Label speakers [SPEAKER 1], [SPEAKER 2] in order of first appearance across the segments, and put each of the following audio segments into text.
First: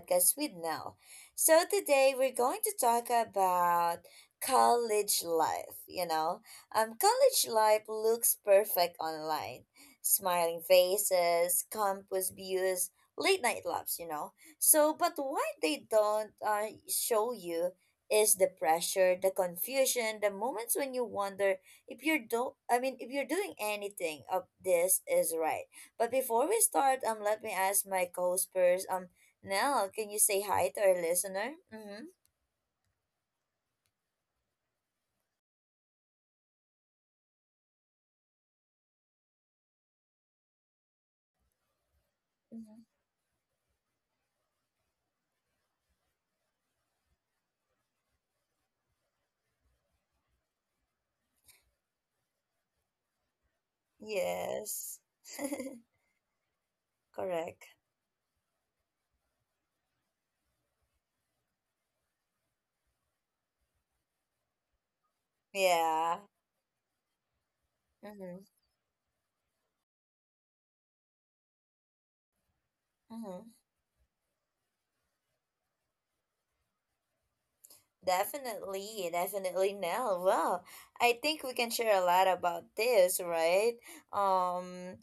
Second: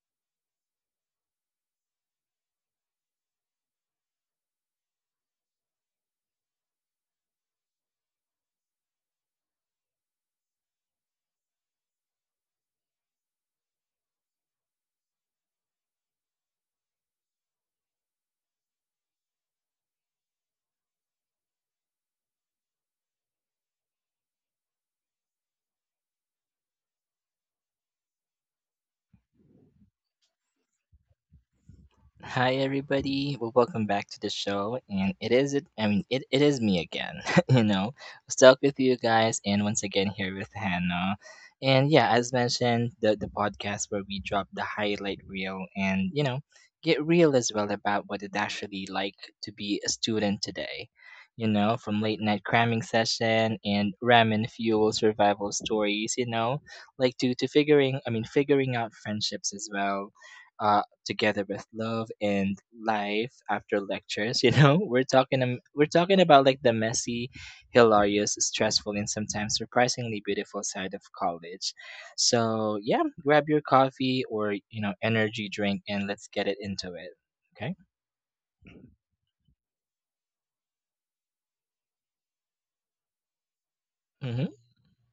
[SPEAKER 1] podcast with Nell. So, today we're going to talk about college life. College life looks perfect online, smiling faces, campus views, late night labs. So, but what they don't show you is the pressure, the confusion, the moments when you wonder if you're do I mean if you're doing anything of this is right. But before we start, let me ask my co-spurs, Nell, can you say hi to our listener? Mm-hmm.
[SPEAKER 2] Hi everybody. Well, welcome back to the show. And it is it I mean it, it is me again, you know. Stuck with you guys and once again here with Hannah. And yeah, as mentioned,
[SPEAKER 1] Mm-hmm.
[SPEAKER 2] the podcast where we drop the highlight reel and, you know, get real as well about what it actually like to be a student today. You know, from late night cramming session and ramen fuel
[SPEAKER 1] Yes.
[SPEAKER 2] survival stories, you know, like to
[SPEAKER 1] Correct.
[SPEAKER 2] figuring I mean figuring out friendships as well. Uh, Together with love and life after lectures. You know, we're talking
[SPEAKER 1] Yeah.
[SPEAKER 2] about like the messy, hilarious,
[SPEAKER 1] Mm-hmm.
[SPEAKER 2] stressful, and sometimes surprisingly beautiful side of college. So yeah, grab
[SPEAKER 1] Mm-hmm.
[SPEAKER 2] your coffee or you know energy drink and let's get it into it. Okay.
[SPEAKER 1] Definitely, definitely no. Well, I think we can share a lot about this, right?
[SPEAKER 2] Mm-hmm.
[SPEAKER 1] Um,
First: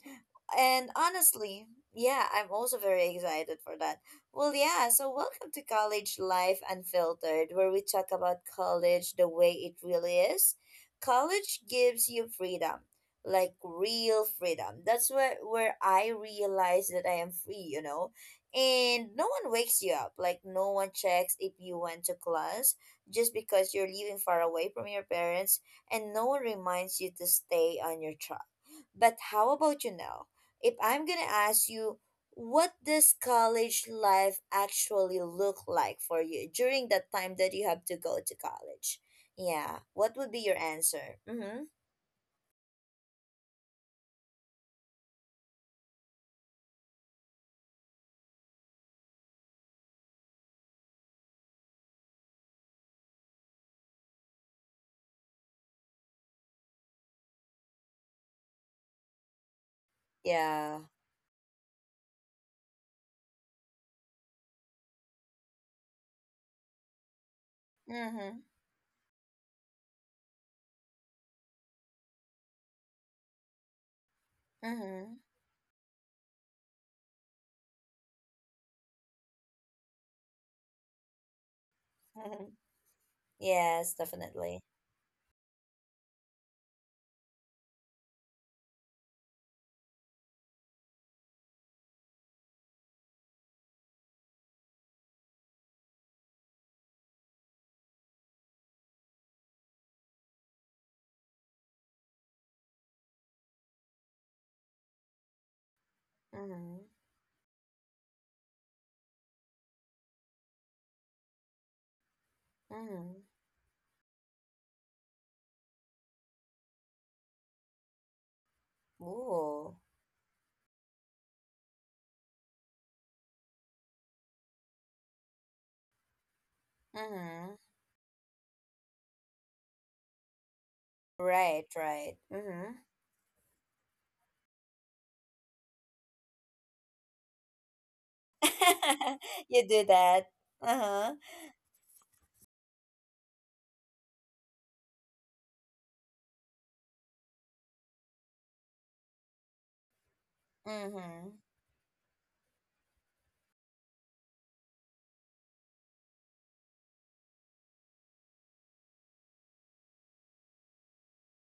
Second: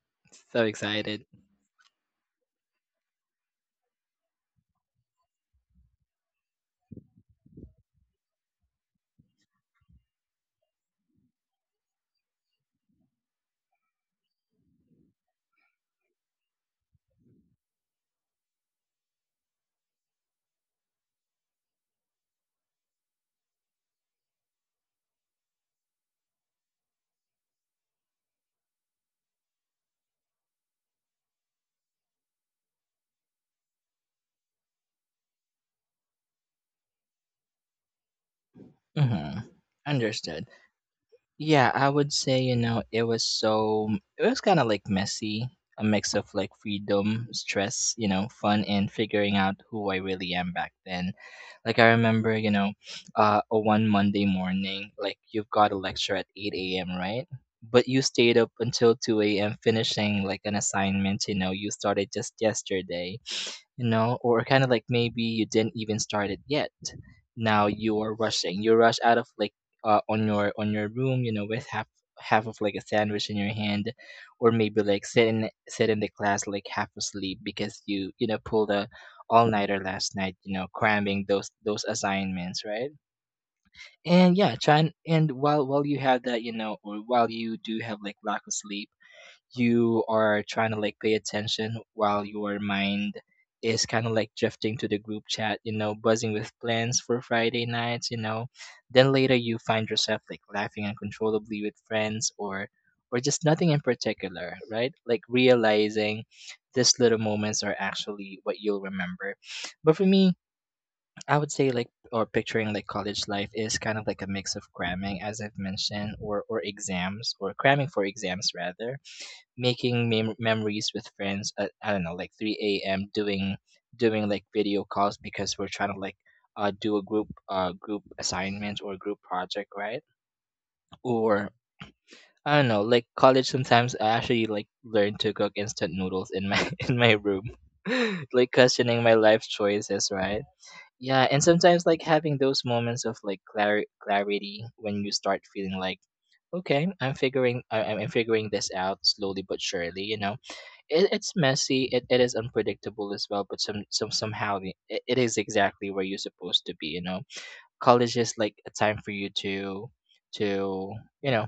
[SPEAKER 2] So
[SPEAKER 1] and
[SPEAKER 2] excited.
[SPEAKER 1] honestly, yeah, I'm also very excited for that. Well, yeah, so welcome to College Life Unfiltered, where we talk about college the way it really is. College gives you freedom, like real freedom. That's where I realize that I am free, you know? And no one wakes you up, like no one checks if you went to class just because you're living far away from your parents and no one reminds you to stay on your track. But how about you now? If I'm gonna ask you, what does college life actually look like for you during that time that you have to go to college?
[SPEAKER 2] Mm-hmm.
[SPEAKER 1] Yeah, what would be
[SPEAKER 2] Understood.
[SPEAKER 1] your answer? Mm-hmm.
[SPEAKER 2] Yeah, I would say, you know, it was so, it was kind of like messy, a mix of like freedom, stress, you know, fun, and figuring out who I really am back then. Like, I remember, you know, a one Monday morning, like, you've got a lecture at 8 a.m., right? But you stayed up until 2 a.m. finishing like an
[SPEAKER 1] Yeah.
[SPEAKER 2] assignment, you know, you started just yesterday, you know, or kind of like maybe you didn't even start it yet. Now you are
[SPEAKER 1] Mm-hmm.
[SPEAKER 2] rushing. You rush out of like on your room, you know, with half of like a sandwich in your hand, or maybe like
[SPEAKER 1] Mm-hmm.
[SPEAKER 2] sit in the class like half asleep because you know pulled a all nighter last night, you know, cramming those assignments, right?
[SPEAKER 1] Yes,
[SPEAKER 2] And yeah,
[SPEAKER 1] definitely.
[SPEAKER 2] try and while you have that, you know, or while you do have like lack of sleep, you are trying to like pay attention while your mind is kind of like drifting to the group chat, you know, buzzing with plans for Friday nights, you know. Then later you find yourself like laughing uncontrollably with friends or just nothing in particular, right? Like realizing
[SPEAKER 1] Mm-hmm.
[SPEAKER 2] these little moments are actually what you'll remember. But for me, I would say like or picturing like
[SPEAKER 1] Mm-hmm.
[SPEAKER 2] college life is kind of like a mix of cramming as I've mentioned or exams or cramming for exams rather,
[SPEAKER 1] Ooh.
[SPEAKER 2] memories with friends at I don't know like 3 a.m. doing like video calls because we're trying to like uh do a group
[SPEAKER 1] Mm-hmm.
[SPEAKER 2] uh group assignment or group project, right? Or
[SPEAKER 1] Right, right.
[SPEAKER 2] I don't
[SPEAKER 1] Mm-hmm.
[SPEAKER 2] know like college sometimes I actually like learn to cook instant noodles in my in my room, like questioning my life
[SPEAKER 1] You do
[SPEAKER 2] choices,
[SPEAKER 1] that.
[SPEAKER 2] right?
[SPEAKER 1] Uh-huh.
[SPEAKER 2] Yeah, and sometimes like having those moments of like clarity when you start feeling like okay, I'm figuring this out slowly but surely, you know. it,
[SPEAKER 1] Mm-hmm.
[SPEAKER 2] it's messy, it is unpredictable as well, but somehow it is exactly where you're supposed to be, you know. College is like a time for you to you know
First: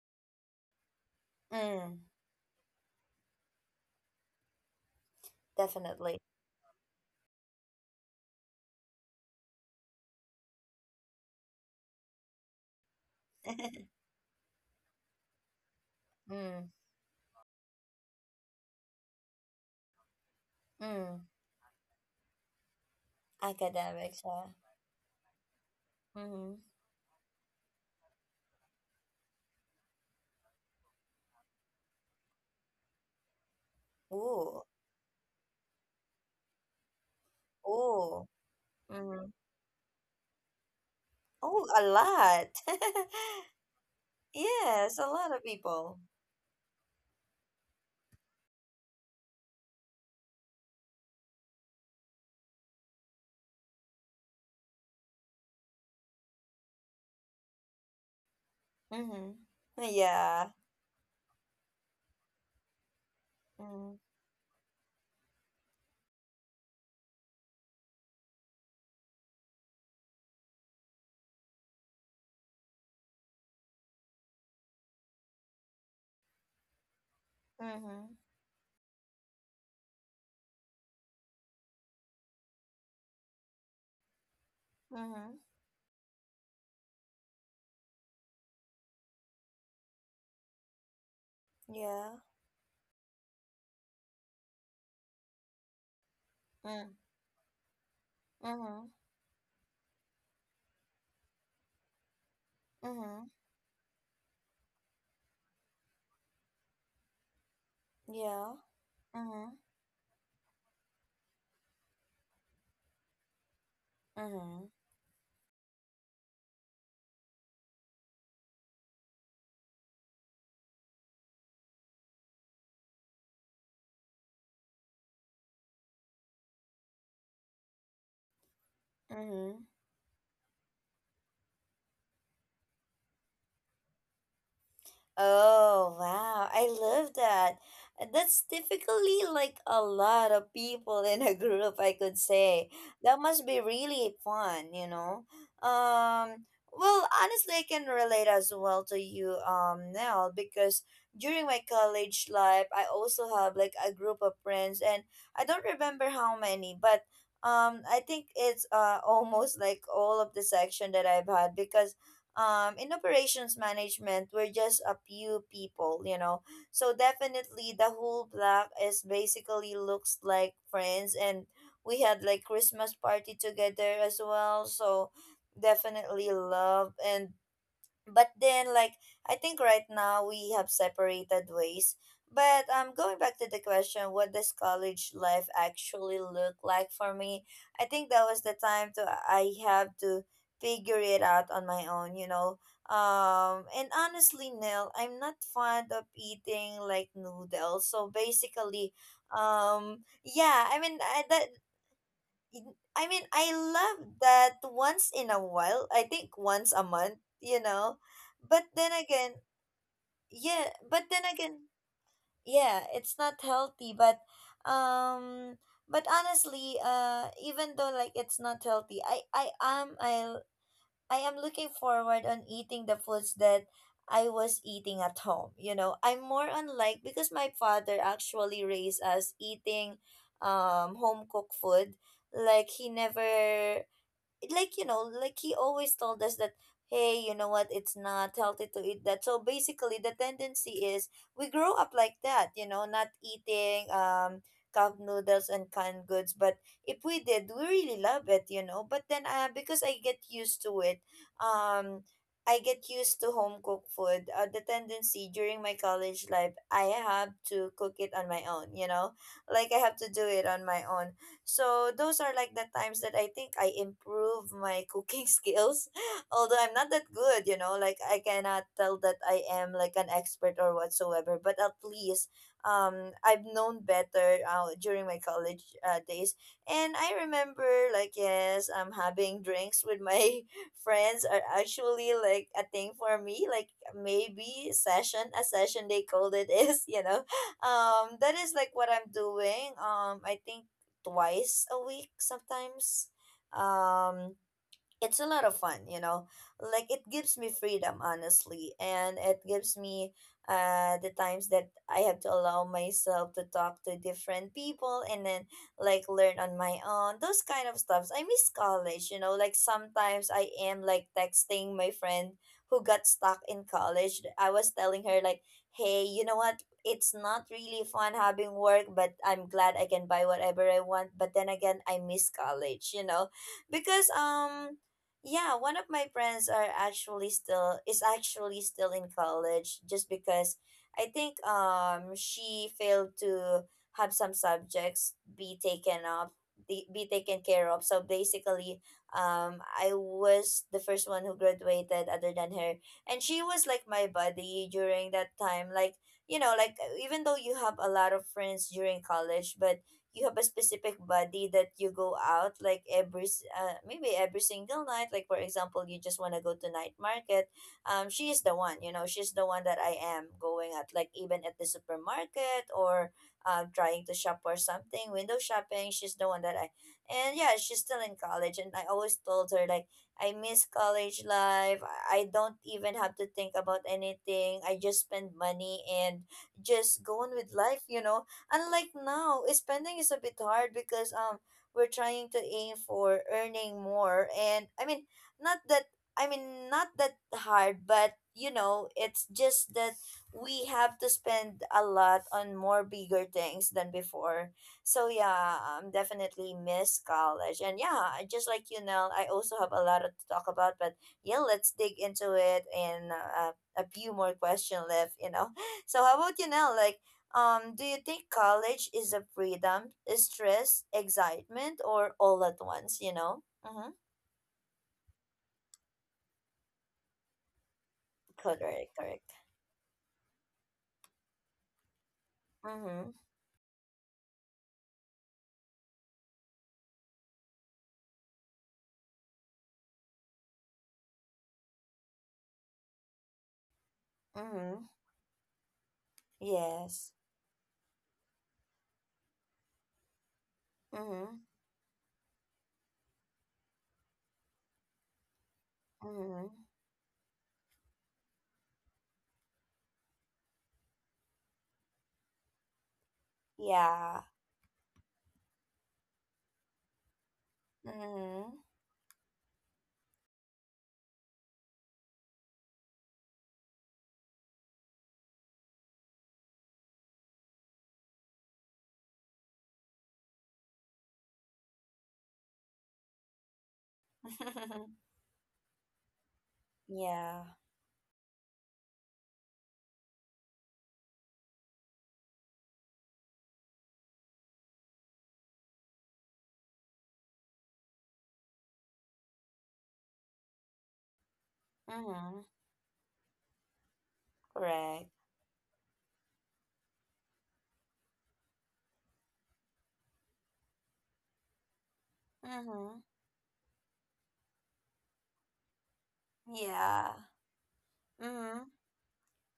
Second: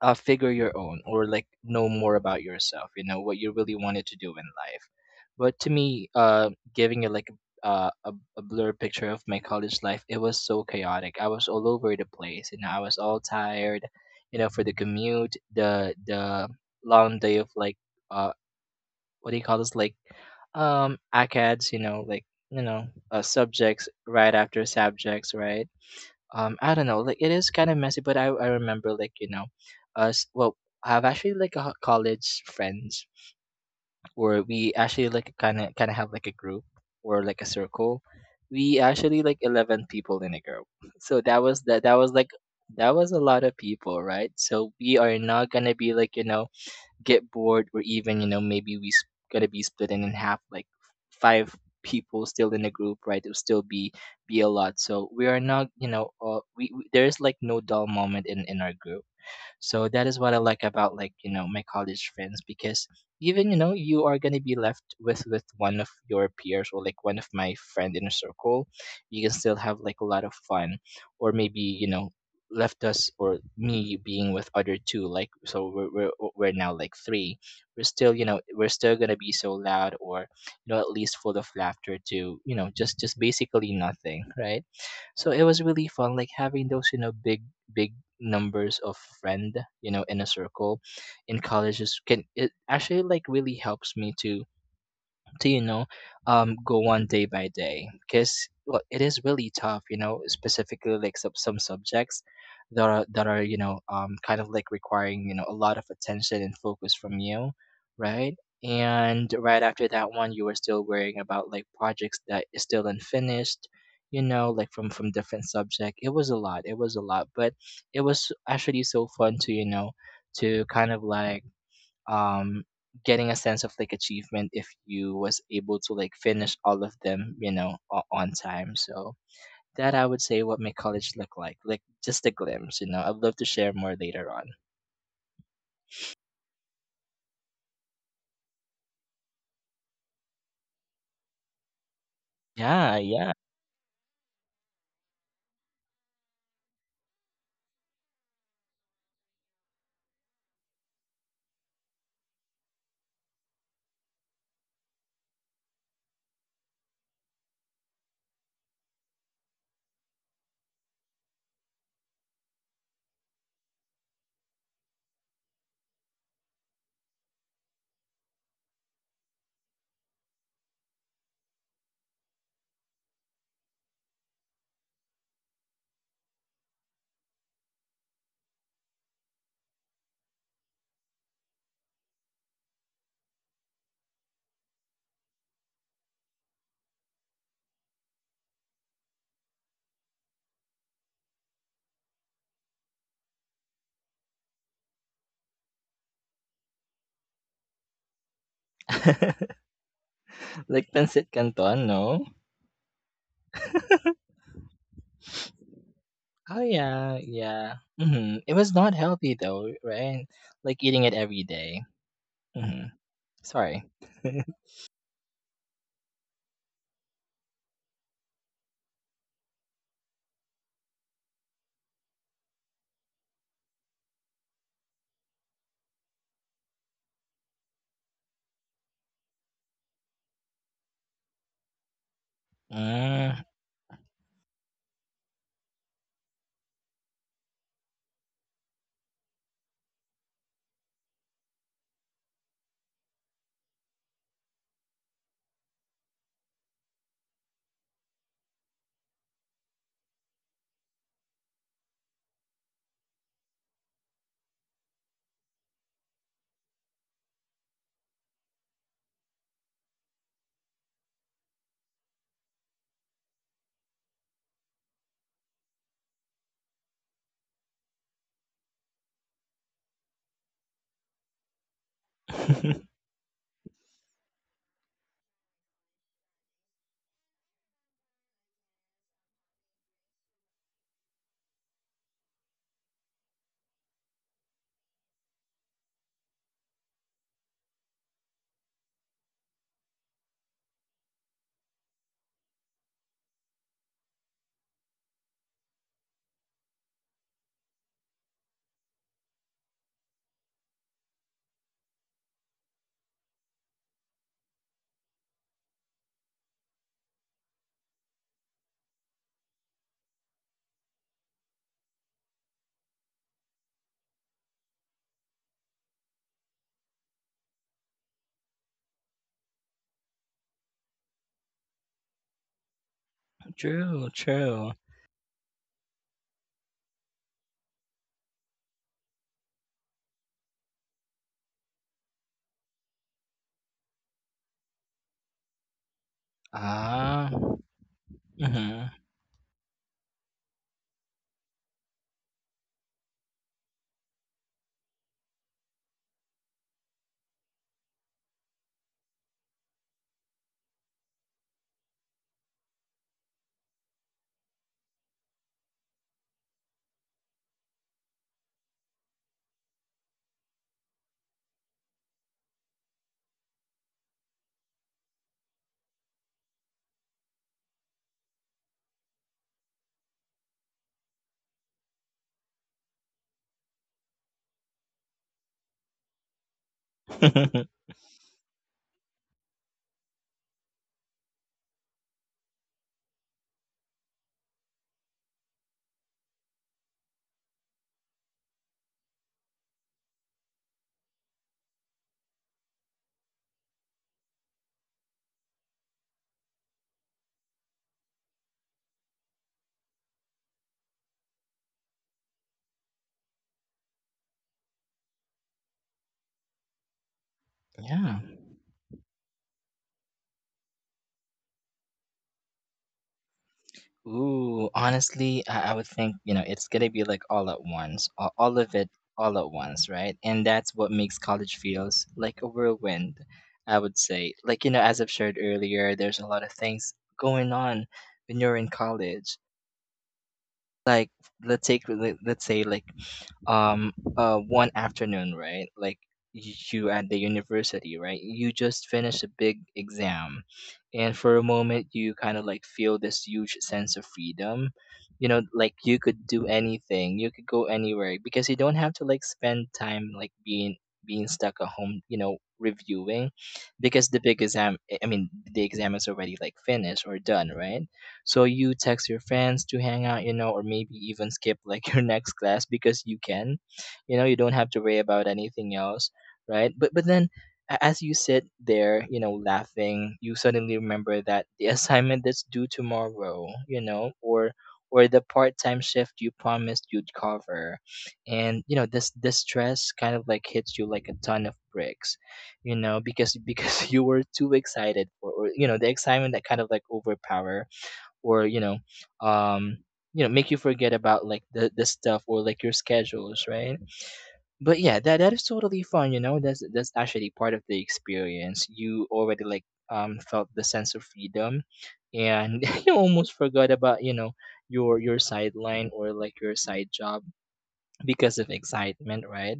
[SPEAKER 2] figure your own or like know
[SPEAKER 1] Mm,
[SPEAKER 2] more about yourself, you know, what you really wanted to do in life. But to me
[SPEAKER 1] definitely.
[SPEAKER 2] uh giving it like uh, a, a blurred picture of my college life, it was so chaotic. I was all over the place, you know. I was all tired, you know, for the commute, the
[SPEAKER 1] Mm,
[SPEAKER 2] long day of like uh, what do you call this, like
[SPEAKER 1] mm.
[SPEAKER 2] acads, you know, like you know subjects
[SPEAKER 1] Academics,
[SPEAKER 2] right
[SPEAKER 1] yeah.
[SPEAKER 2] after subjects, right?
[SPEAKER 1] Mm-hmm.
[SPEAKER 2] I don't know, like it is kind of messy, but I remember like, you know, us, well, I have actually like a college friends where
[SPEAKER 1] Ooh,
[SPEAKER 2] we actually like kind of have like a group or like a circle.
[SPEAKER 1] ooh.
[SPEAKER 2] We actually
[SPEAKER 1] Mm-hmm.
[SPEAKER 2] like 11 people in a group. So that was
[SPEAKER 1] Oh, a
[SPEAKER 2] that was like
[SPEAKER 1] lot.
[SPEAKER 2] that was a lot of people, right? So
[SPEAKER 1] Yes,
[SPEAKER 2] we
[SPEAKER 1] a
[SPEAKER 2] are
[SPEAKER 1] lot of
[SPEAKER 2] not gonna be
[SPEAKER 1] people.
[SPEAKER 2] like, you know, get bored, or even you know maybe gotta be split in half like five people still in the group, right? It'll still be a lot. So we are not, you know, we there's like no dull moment in our group.
[SPEAKER 1] Mm-hmm.
[SPEAKER 2] So that is what I
[SPEAKER 1] Yeah.
[SPEAKER 2] like about like, you know, my college friends, because even, you know,
[SPEAKER 1] Mm,
[SPEAKER 2] you are gonna be left with one of your peers or like one of my friend in a circle, you can still have like a lot of fun. Or maybe, you know, left us or me being with other two, like so we're now like three. We're
[SPEAKER 1] mm-hmm.
[SPEAKER 2] still, you know, we're still gonna be so loud, or you know at least full of laughter to you know just basically nothing, right? So
[SPEAKER 1] Mm-hmm.
[SPEAKER 2] it was really fun like having those you know big numbers of friend, you know, in a circle in college is
[SPEAKER 1] Yeah.
[SPEAKER 2] can it actually like really helps me to you know go
[SPEAKER 1] Mm,
[SPEAKER 2] on day by day, because well,
[SPEAKER 1] mm-hmm.
[SPEAKER 2] it is really tough, you know, specifically like some subjects
[SPEAKER 1] Mm-hmm.
[SPEAKER 2] that are you know kind of like requiring you know a lot of attention and focus from you, right?
[SPEAKER 1] Yeah.
[SPEAKER 2] And
[SPEAKER 1] Mm-hmm.
[SPEAKER 2] right after that one you were still worrying about like projects that is still unfinished, you know,
[SPEAKER 1] Mm-hmm.
[SPEAKER 2] like from different subject. It was a lot, it was a lot, but it was actually so fun to you know to kind of like um getting a sense of like achievement if you was able to like finish all of them, you know, on time. So
[SPEAKER 1] Mm-hmm.
[SPEAKER 2] that I would say what my college looked like just a glimpse, you know, I'd love to share more later on.
[SPEAKER 1] Oh, wow. I love that. And that's typically like a lot of people in a group, I could say.
[SPEAKER 2] Yeah,
[SPEAKER 1] That
[SPEAKER 2] yeah.
[SPEAKER 1] must be really fun, you know? Um, well, honestly, I can relate as well to you, Nell, because during my college life, I also have like a group of friends, and I don't remember how many, but I think it's almost like all of the section that I've had because in operations management, we're just a few people. So definitely the whole block is basically looks like friends and we had like Christmas party together as well. So definitely love. And but then like, I think right now we have separated ways. But going back to the question, what does college life actually look like for me? I think that was the time to I have to figure it out on my own, and honestly, nil, I'm not fond of eating like noodles. So basically, yeah, i
[SPEAKER 2] Like
[SPEAKER 1] mean I,
[SPEAKER 2] pancit
[SPEAKER 1] that
[SPEAKER 2] canton, no?
[SPEAKER 1] in- I mean, I love that once in a while. I think
[SPEAKER 2] Oh,
[SPEAKER 1] once a month,
[SPEAKER 2] yeah,
[SPEAKER 1] you
[SPEAKER 2] yeah.
[SPEAKER 1] know.
[SPEAKER 2] Hmm, it
[SPEAKER 1] But
[SPEAKER 2] was
[SPEAKER 1] then
[SPEAKER 2] not healthy
[SPEAKER 1] again,
[SPEAKER 2] though, right?
[SPEAKER 1] yeah,
[SPEAKER 2] Like eating
[SPEAKER 1] but
[SPEAKER 2] it
[SPEAKER 1] then
[SPEAKER 2] every
[SPEAKER 1] again,
[SPEAKER 2] day.
[SPEAKER 1] yeah,
[SPEAKER 2] Mm-hmm.
[SPEAKER 1] it's not
[SPEAKER 2] Sorry.
[SPEAKER 1] healthy, um but honestly, even though like it's not healthy, I am looking forward on eating the foods that I was eating at home, you know. I'm more on like because my father actually raised us eating home cooked food. Like he
[SPEAKER 2] Mm.
[SPEAKER 1] never, like, like he always told us that, hey, you know what, it's not healthy to eat that. So basically, the tendency is we grow up like that, not eating cup noodles and canned goods. But if we did, we really love it, but then, because I get used to it, um I get used to home cooked food. The tendency during my college life, I have to cook it on my own, like I have to do it on my own. So those are like the times that I think I improve my cooking skills. Although I'm not that good, you know, like I cannot tell that I am like an expert or whatsoever, but at least I've known better during my college days. And I remember like yes, I'm having drinks with my friends are actually like a thing for me, like maybe session, a session they called it is, that is like what I'm doing. I think twice a week sometimes. Um, it's a lot of fun, you know. Like it gives me freedom, honestly, and it gives me the times that I have to allow myself to talk to different people and then like learn on my own. Those kind of stuffs. I miss college. Like sometimes I am like texting my friend who got stuck in college. I was telling her like, "Hey, you know what? It's not really fun having work, but I'm glad I can buy whatever I want. But then again, I miss college, you know."
[SPEAKER 2] True,
[SPEAKER 1] Because
[SPEAKER 2] true.
[SPEAKER 1] yeah, one of my friends are actually still is actually still in college just because I think she failed to have some subjects be
[SPEAKER 2] Ah.
[SPEAKER 1] taken care of. So
[SPEAKER 2] Mm-hmm.
[SPEAKER 1] basically, I was the first one who graduated other than her. And she was like my buddy during that time. Like, you know, like even though you have a lot of friends during college, but you have a specific buddy that you go out like maybe every single night, like for example you just want to go to night market. She is the one. She's the one that I am going at, like even at the supermarket or trying to shop for something, window shopping, she's the one that I and yeah, she's still in college. And I always told her like I miss college life, I don't even have to think about anything, I just spend money and just go on with life. Unlike now, spending is a bit hard because we're trying to aim for earning more and I mean not that not that hard, but it's just that we have to spend a lot on more bigger things than before. So yeah, definitely miss college. And yeah, just like you Nell, I also have a lot to talk about, but yeah, let's dig into it in a few more question left. So how about you now? Like do you
[SPEAKER 2] Yeah.
[SPEAKER 1] think college is a freedom, stress, excitement, or all at once, you know? Mm-hmm.
[SPEAKER 2] Ooh, honestly, I would think, you know, it's gonna be like all at once, all of it
[SPEAKER 1] Correct, correct.
[SPEAKER 2] all at once, right? And that's what makes college feels like a
[SPEAKER 1] Mm-hmm.
[SPEAKER 2] whirlwind, I would say. Like, you know, as I've shared earlier, there's a lot of things going on when you're in college. Like, let's say, like um one
[SPEAKER 1] Mm-hmm.
[SPEAKER 2] afternoon, right? Like y- you at
[SPEAKER 1] Yes.
[SPEAKER 2] the university, right? You just finished a big exam, and for
[SPEAKER 1] Mm-hmm.
[SPEAKER 2] a moment you kind of like feel this huge sense of freedom, you know, like you could do
[SPEAKER 1] Mm-hmm.
[SPEAKER 2] anything, you could go anywhere, because you don't have to like spend time like being stuck at home, you know, reviewing, because the
[SPEAKER 1] Yeah.
[SPEAKER 2] big exam I mean the exam is already like finished or done, right? So
[SPEAKER 1] Mm-hmm.
[SPEAKER 2] you text your friends to hang out, you know, or maybe even skip like your next class because you can. You know, you don't have to worry about anything else, right? But then as you sit there, you know, laughing, you suddenly remember that the assignment that's due tomorrow, you know, or the part-time shift you promised you'd
[SPEAKER 1] Yeah.
[SPEAKER 2] cover. And you know, this stress kind of like hits you like a ton of bricks, you know, because you were too excited for, or you know, the excitement that kind of like overpower, or um you know make you forget about like the stuff or
[SPEAKER 1] Mm-hmm.
[SPEAKER 2] like your schedules, right? But yeah,
[SPEAKER 1] Correct.
[SPEAKER 2] that that is totally fun, you know, that's actually part of the experience. You already like felt the sense of freedom, and you
[SPEAKER 1] Mm-hmm.
[SPEAKER 2] almost forgot about you know your sideline or like your side
[SPEAKER 1] Yeah.
[SPEAKER 2] job because of
[SPEAKER 1] Mm-hmm.
[SPEAKER 2] excitement, right?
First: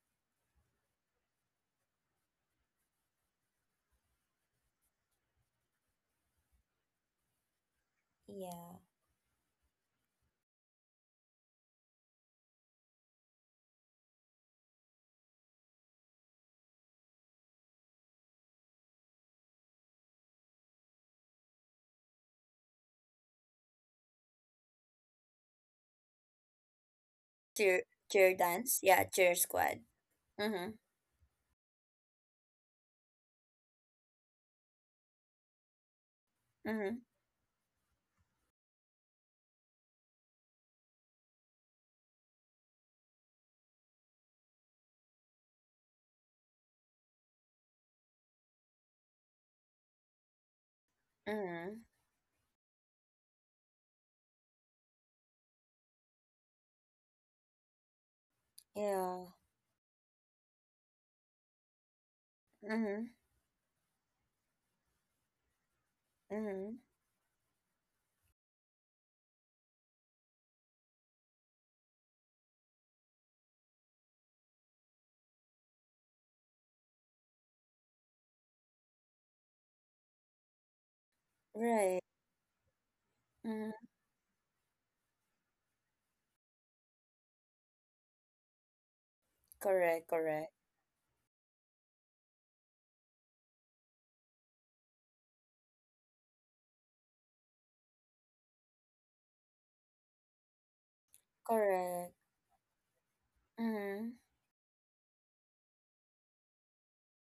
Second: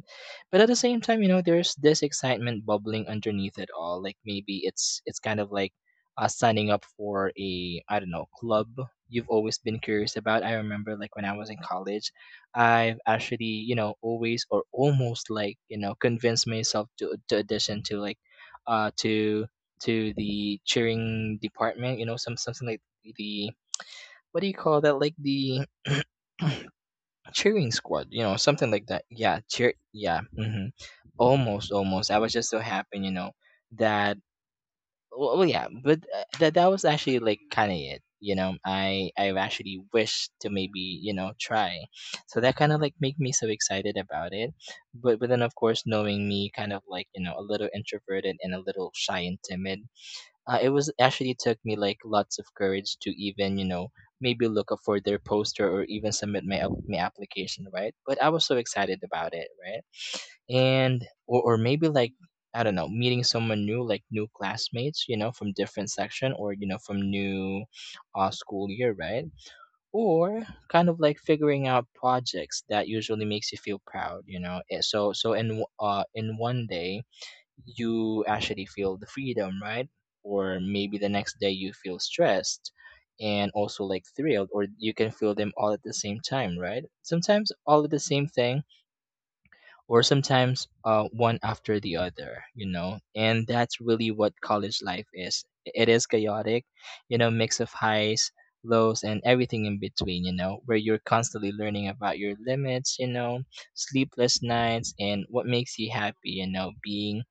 [SPEAKER 2] But at the same time, you know, there's this excitement bubbling underneath it all. Like maybe it's kind of like signing up for a I don't know club
[SPEAKER 1] Yeah.
[SPEAKER 2] you've always been curious about. I remember like when I was in college, I've actually you know always or almost like you know convinced myself to audition to like uh to to the cheering department. You know, some something like the what do you call that? Like the cheering
[SPEAKER 1] Cheer
[SPEAKER 2] squad, you
[SPEAKER 1] cheer
[SPEAKER 2] know, something
[SPEAKER 1] dance.
[SPEAKER 2] like
[SPEAKER 1] Yeah,
[SPEAKER 2] that.
[SPEAKER 1] cheer
[SPEAKER 2] Yeah, cheer.
[SPEAKER 1] squad.
[SPEAKER 2] Yeah,
[SPEAKER 1] Mm-hmm.
[SPEAKER 2] hmm, almost, almost. I was just so happy, you know, that. Well, yeah, but that that was
[SPEAKER 1] Mm-hmm.
[SPEAKER 2] actually like kind of it. You know, I actually wished to maybe you know try, so that kind of like made me so excited about it. But then of course knowing me, kind of like you know a little introverted and a little shy and timid, it was actually took
[SPEAKER 1] Mm-hmm.
[SPEAKER 2] me like lots of courage to even you know maybe look up for their poster or even submit my application, right? But I was so excited
[SPEAKER 1] Yeah.
[SPEAKER 2] about it, right? And or maybe like I don't know,
[SPEAKER 1] Mm-hmm.
[SPEAKER 2] meeting someone new, like new classmates, you know, from different section, or you
[SPEAKER 1] Mm-hmm.
[SPEAKER 2] know, from new school year, right? Or kind of like figuring out projects that usually makes you feel proud, you know. So in one day you actually feel the freedom, right? Or maybe the next day you feel
[SPEAKER 1] Right.
[SPEAKER 2] stressed and also
[SPEAKER 1] Mm-hmm.
[SPEAKER 2] like thrilled, or you can feel them all at the same time, right? Sometimes all of the same thing, or
[SPEAKER 1] Correct, correct.
[SPEAKER 2] sometimes one after the other, you know? And that's really what college life is. It is chaotic, you know, mix of highs, lows, and everything in between, you know, where you're constantly learning
[SPEAKER 1] Correct.
[SPEAKER 2] about your limits, you know,
[SPEAKER 1] Mm-hmm.
[SPEAKER 2] sleepless nights, and what makes you happy, you know, being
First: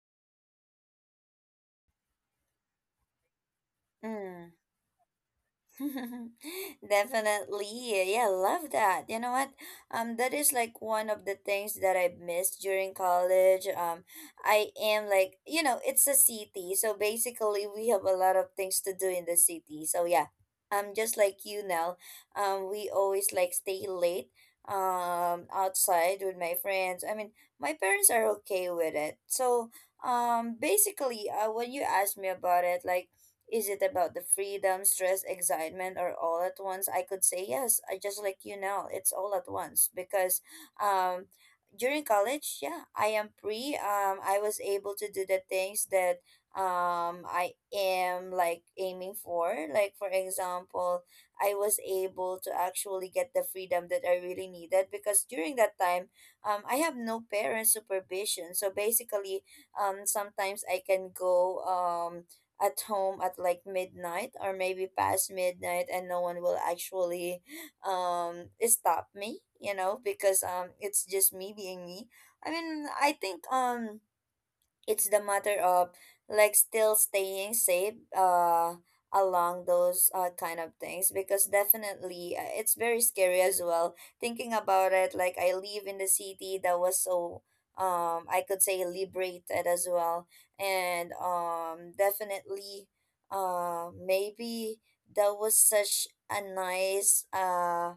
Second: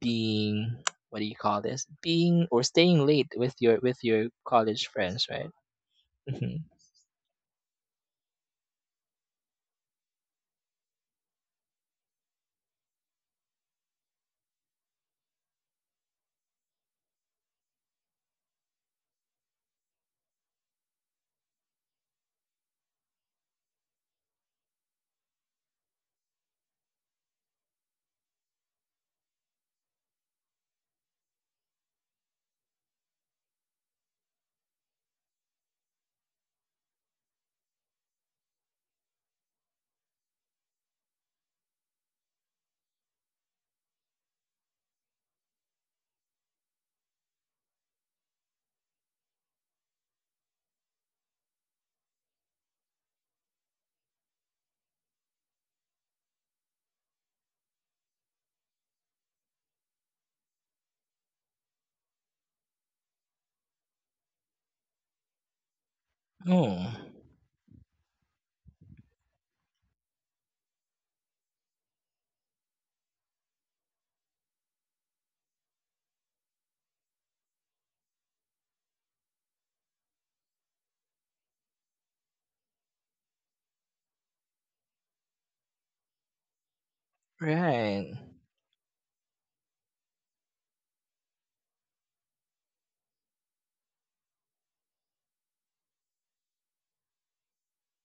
[SPEAKER 2] being what do you call this, being or staying late with your
[SPEAKER 1] Mm.
[SPEAKER 2] college friends, right? Hmm.
[SPEAKER 1] Definitely. Yeah, love that. You know what? That is like one of the things that I missed during college. I am like, it's a city. So basically we have a lot of things to do in the city. So yeah. Just like you now, we always like stay late outside with my friends. I mean, my parents are okay with it. So basically, when you ask me about it, like, is it about the freedom, stress, excitement, or all at once? I could say yes. I, just like you now. It's all at once because um, during college, yeah, I am free. I was able to do the things that I am like aiming for. Like for example, I was able to actually get the freedom that I really needed because during that time, I have no parent supervision. So basically, sometimes I can go at home at like midnight or maybe past midnight, and no one will
[SPEAKER 2] Oh,
[SPEAKER 1] actually stop me because it's just me being me. I mean, I think it's the matter of like still staying safe along those kind of things because definitely it's very scary as well thinking about it. Like I live in the city that was so
[SPEAKER 2] right.
[SPEAKER 1] I could say liberated as well. And definitely maybe that was such a nice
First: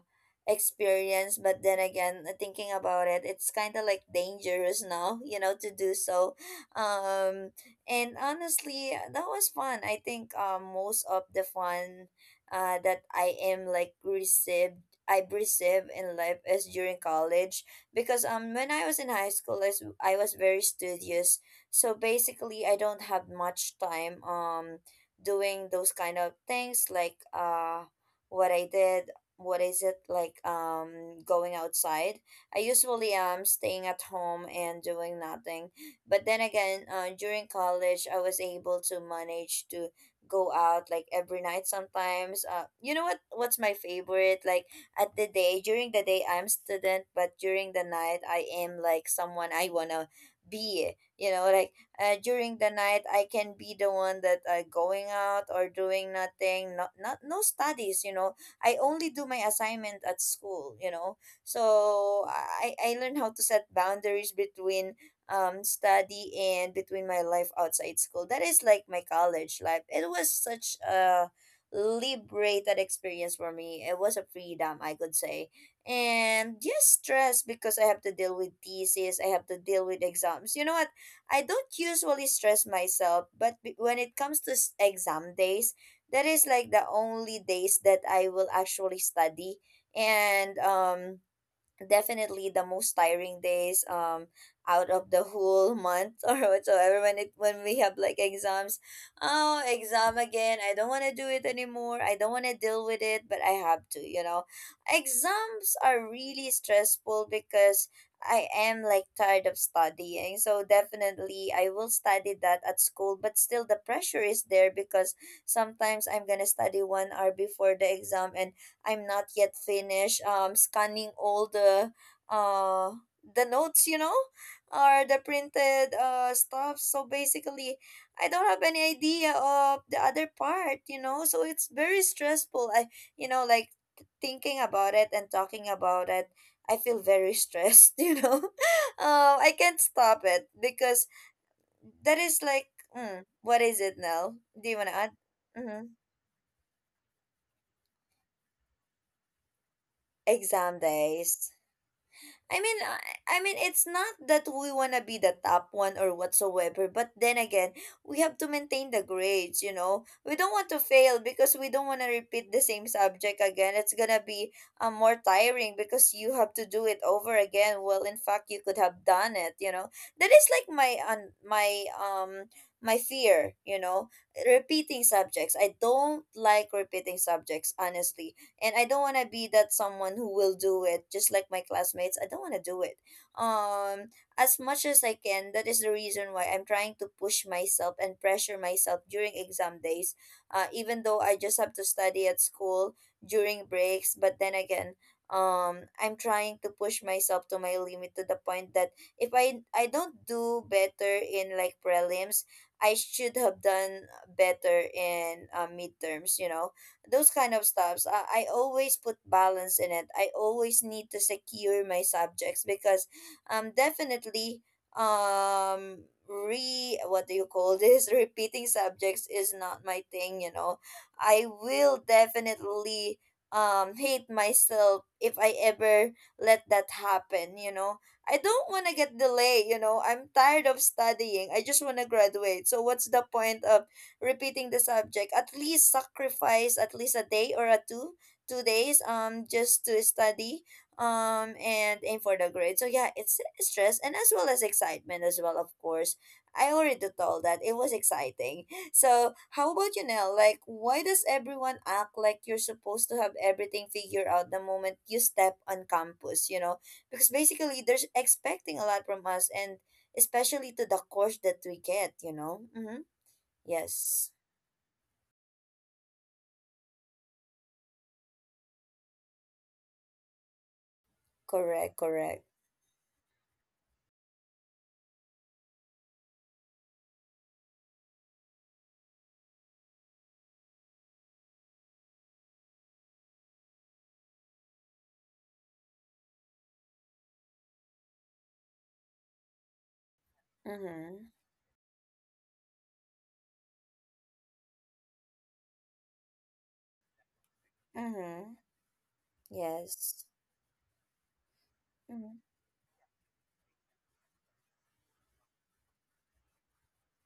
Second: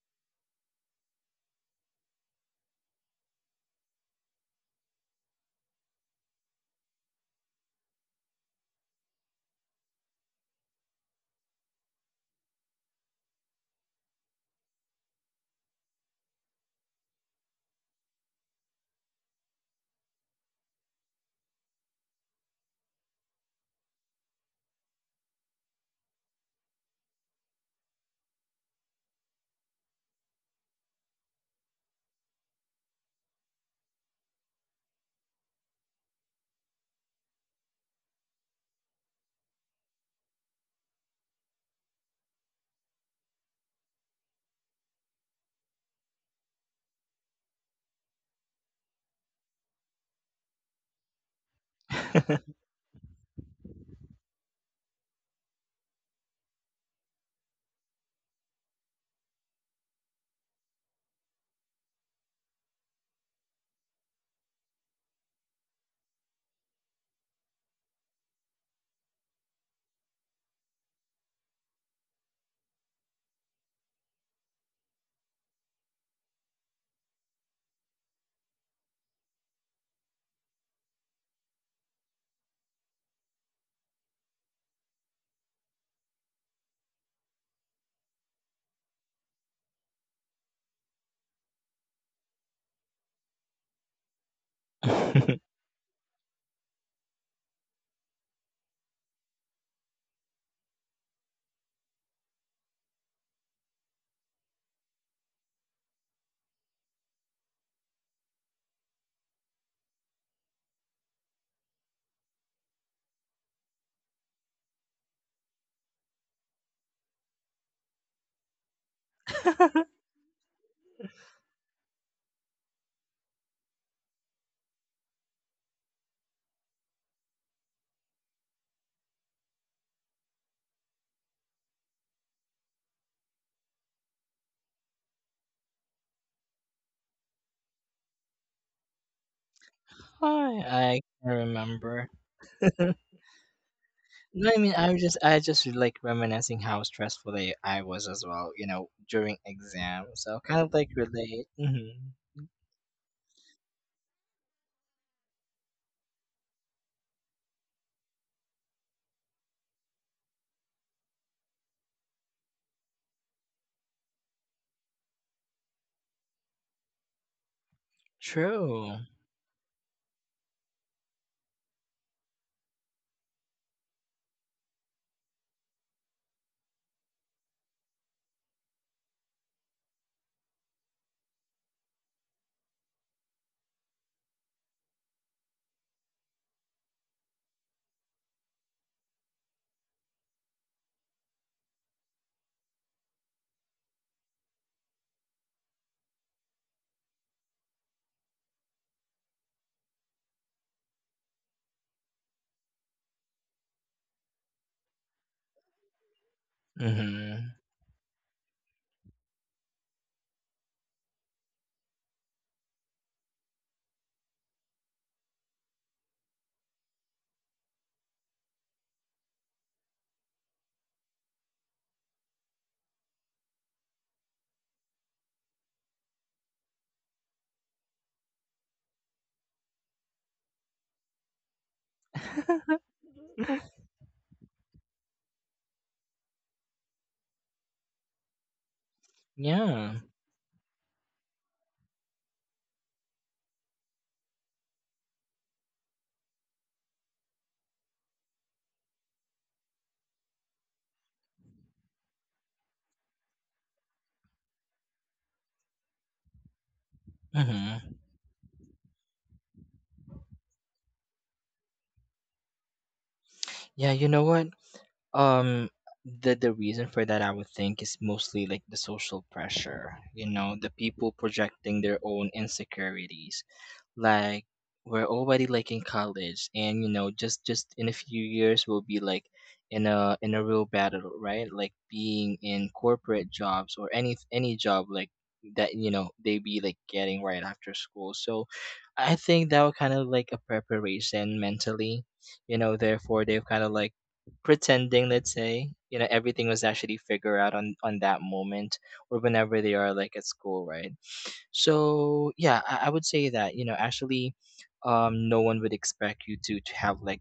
[SPEAKER 1] experience. But then again, thinking about it's kind of like dangerous now to do so. Um and honestly, that was fun. I think most of the fun that I received in life is during college because when I was in high school, I was very studious. So basically I don't have much time doing those kind of things like what I did what is it like going outside. I usually am staying at home and doing nothing. But then again, during college, I was able to manage to go out like every night sometimes. You know what? What's my favorite? Like during the day, I'm student, but during the night, I am like someone I wanna be. Like, during the night, I can be the one that going out or doing nothing, not no studies. You know, I only do my assignment at school. You know, so I learned how to set boundaries between study and between my life outside school. That is like my college life. It was such a liberated experience for me. It was a freedom, I could say, and just stress because I have to deal with thesis, I have to deal with exams. You know what, I don't usually stress myself, but when it comes to exam days, that is like the only days that I will actually study. And definitely the most tiring days, out of the
[SPEAKER 2] i
[SPEAKER 1] whole month or whatsoever, when it when we have like exams. Oh, exam again, I don't want to do it anymore, I don't want to deal with it, but I have to, you know. Exams are really stressful because I am like tired of studying, so definitely I will study that at school, but still the pressure is there because sometimes I'm gonna study 1 hour before the exam, and I'm not yet finished scanning all uh the notes, you know, or the printed stuff. So basically, I don't have any idea of the other part, you know. So it's very stressful. I like thinking about it and talking about it. I feel very stressed, you know. I can't stop it because
[SPEAKER 2] I can't remember.
[SPEAKER 1] that is like, what is it now?
[SPEAKER 2] No, I
[SPEAKER 1] Do you
[SPEAKER 2] mean,
[SPEAKER 1] want to
[SPEAKER 2] i was
[SPEAKER 1] add?
[SPEAKER 2] just i just
[SPEAKER 1] Mm-hmm.
[SPEAKER 2] like reminiscing how stressful I was as well, you know, during exams, so kind
[SPEAKER 1] Exam
[SPEAKER 2] of like
[SPEAKER 1] days.
[SPEAKER 2] relate. Hmm.
[SPEAKER 1] I mean, I, I mean, it's not that we wanna be the top one or whatsoever, but then again, we have to maintain the grades. You know, we don't want to fail because we don't wanna repeat the same subject again. It's gonna be more tiring because you have to do it over again. Well, in fact, you could have
[SPEAKER 2] True.
[SPEAKER 1] done it. You know, that is like my my fear. You know, repeating subjects. I don't like repeating subjects, honestly, and I don't want to be that someone who will do it just like my classmates. I don't want to do it. Um as much as I can, that is the reason why I'm trying to push myself and pressure myself during exam days. Even though I just have to study at school during breaks, but then again, I'm trying to push myself to my limit to the point that if I don't do better in like prelims, I should have done better in midterms, you know, those kind
[SPEAKER 2] Hmm.
[SPEAKER 1] of stuffs. I always put balance in it. I always need to secure my subjects because definitely, re what do you call this, repeating subjects is not my thing, you know. I will definitely hate myself if I ever let that happen, you know. I don't want to get delay, you know. I'm tired of studying, I just want to graduate, so what's the point of repeating the subject? At least sacrifice at least a day or a two two days, just to
[SPEAKER 2] Yeah.
[SPEAKER 1] study and aim for the grade. So yeah, it's stress and as well as excitement as well, of course. I already told that it was exciting. So how about you now? Like, why does everyone act like you're supposed to have everything figured out the moment you step on campus, you know? Because basically
[SPEAKER 2] Hmm.
[SPEAKER 1] they're expecting a lot from us, and especially to the course that we get, you know. Mm-hmm.
[SPEAKER 2] Yeah, you know
[SPEAKER 1] Yes.
[SPEAKER 2] what? Um, the reason for that, I would think, is mostly like the social pressure, you know, the people projecting
[SPEAKER 1] Correct,
[SPEAKER 2] their own
[SPEAKER 1] correct.
[SPEAKER 2] insecurities. Like, we're already like in college, and you know, just in a few years, we'll be like in a real battle, right? Like being in corporate jobs or any job like that, you know, they be like getting right after school. So I think that was kind of like a
[SPEAKER 1] Mm-hmm.
[SPEAKER 2] preparation mentally, you know, therefore they've kind of like pretending, let's say, you know, everything was actually figured out on that
[SPEAKER 1] Mm-hmm.
[SPEAKER 2] moment, or whenever they are like
[SPEAKER 1] Yes.
[SPEAKER 2] at school, right? So
[SPEAKER 1] Mm-hmm.
[SPEAKER 2] yeah, I would say that, you know, actually, no one would expect you to have like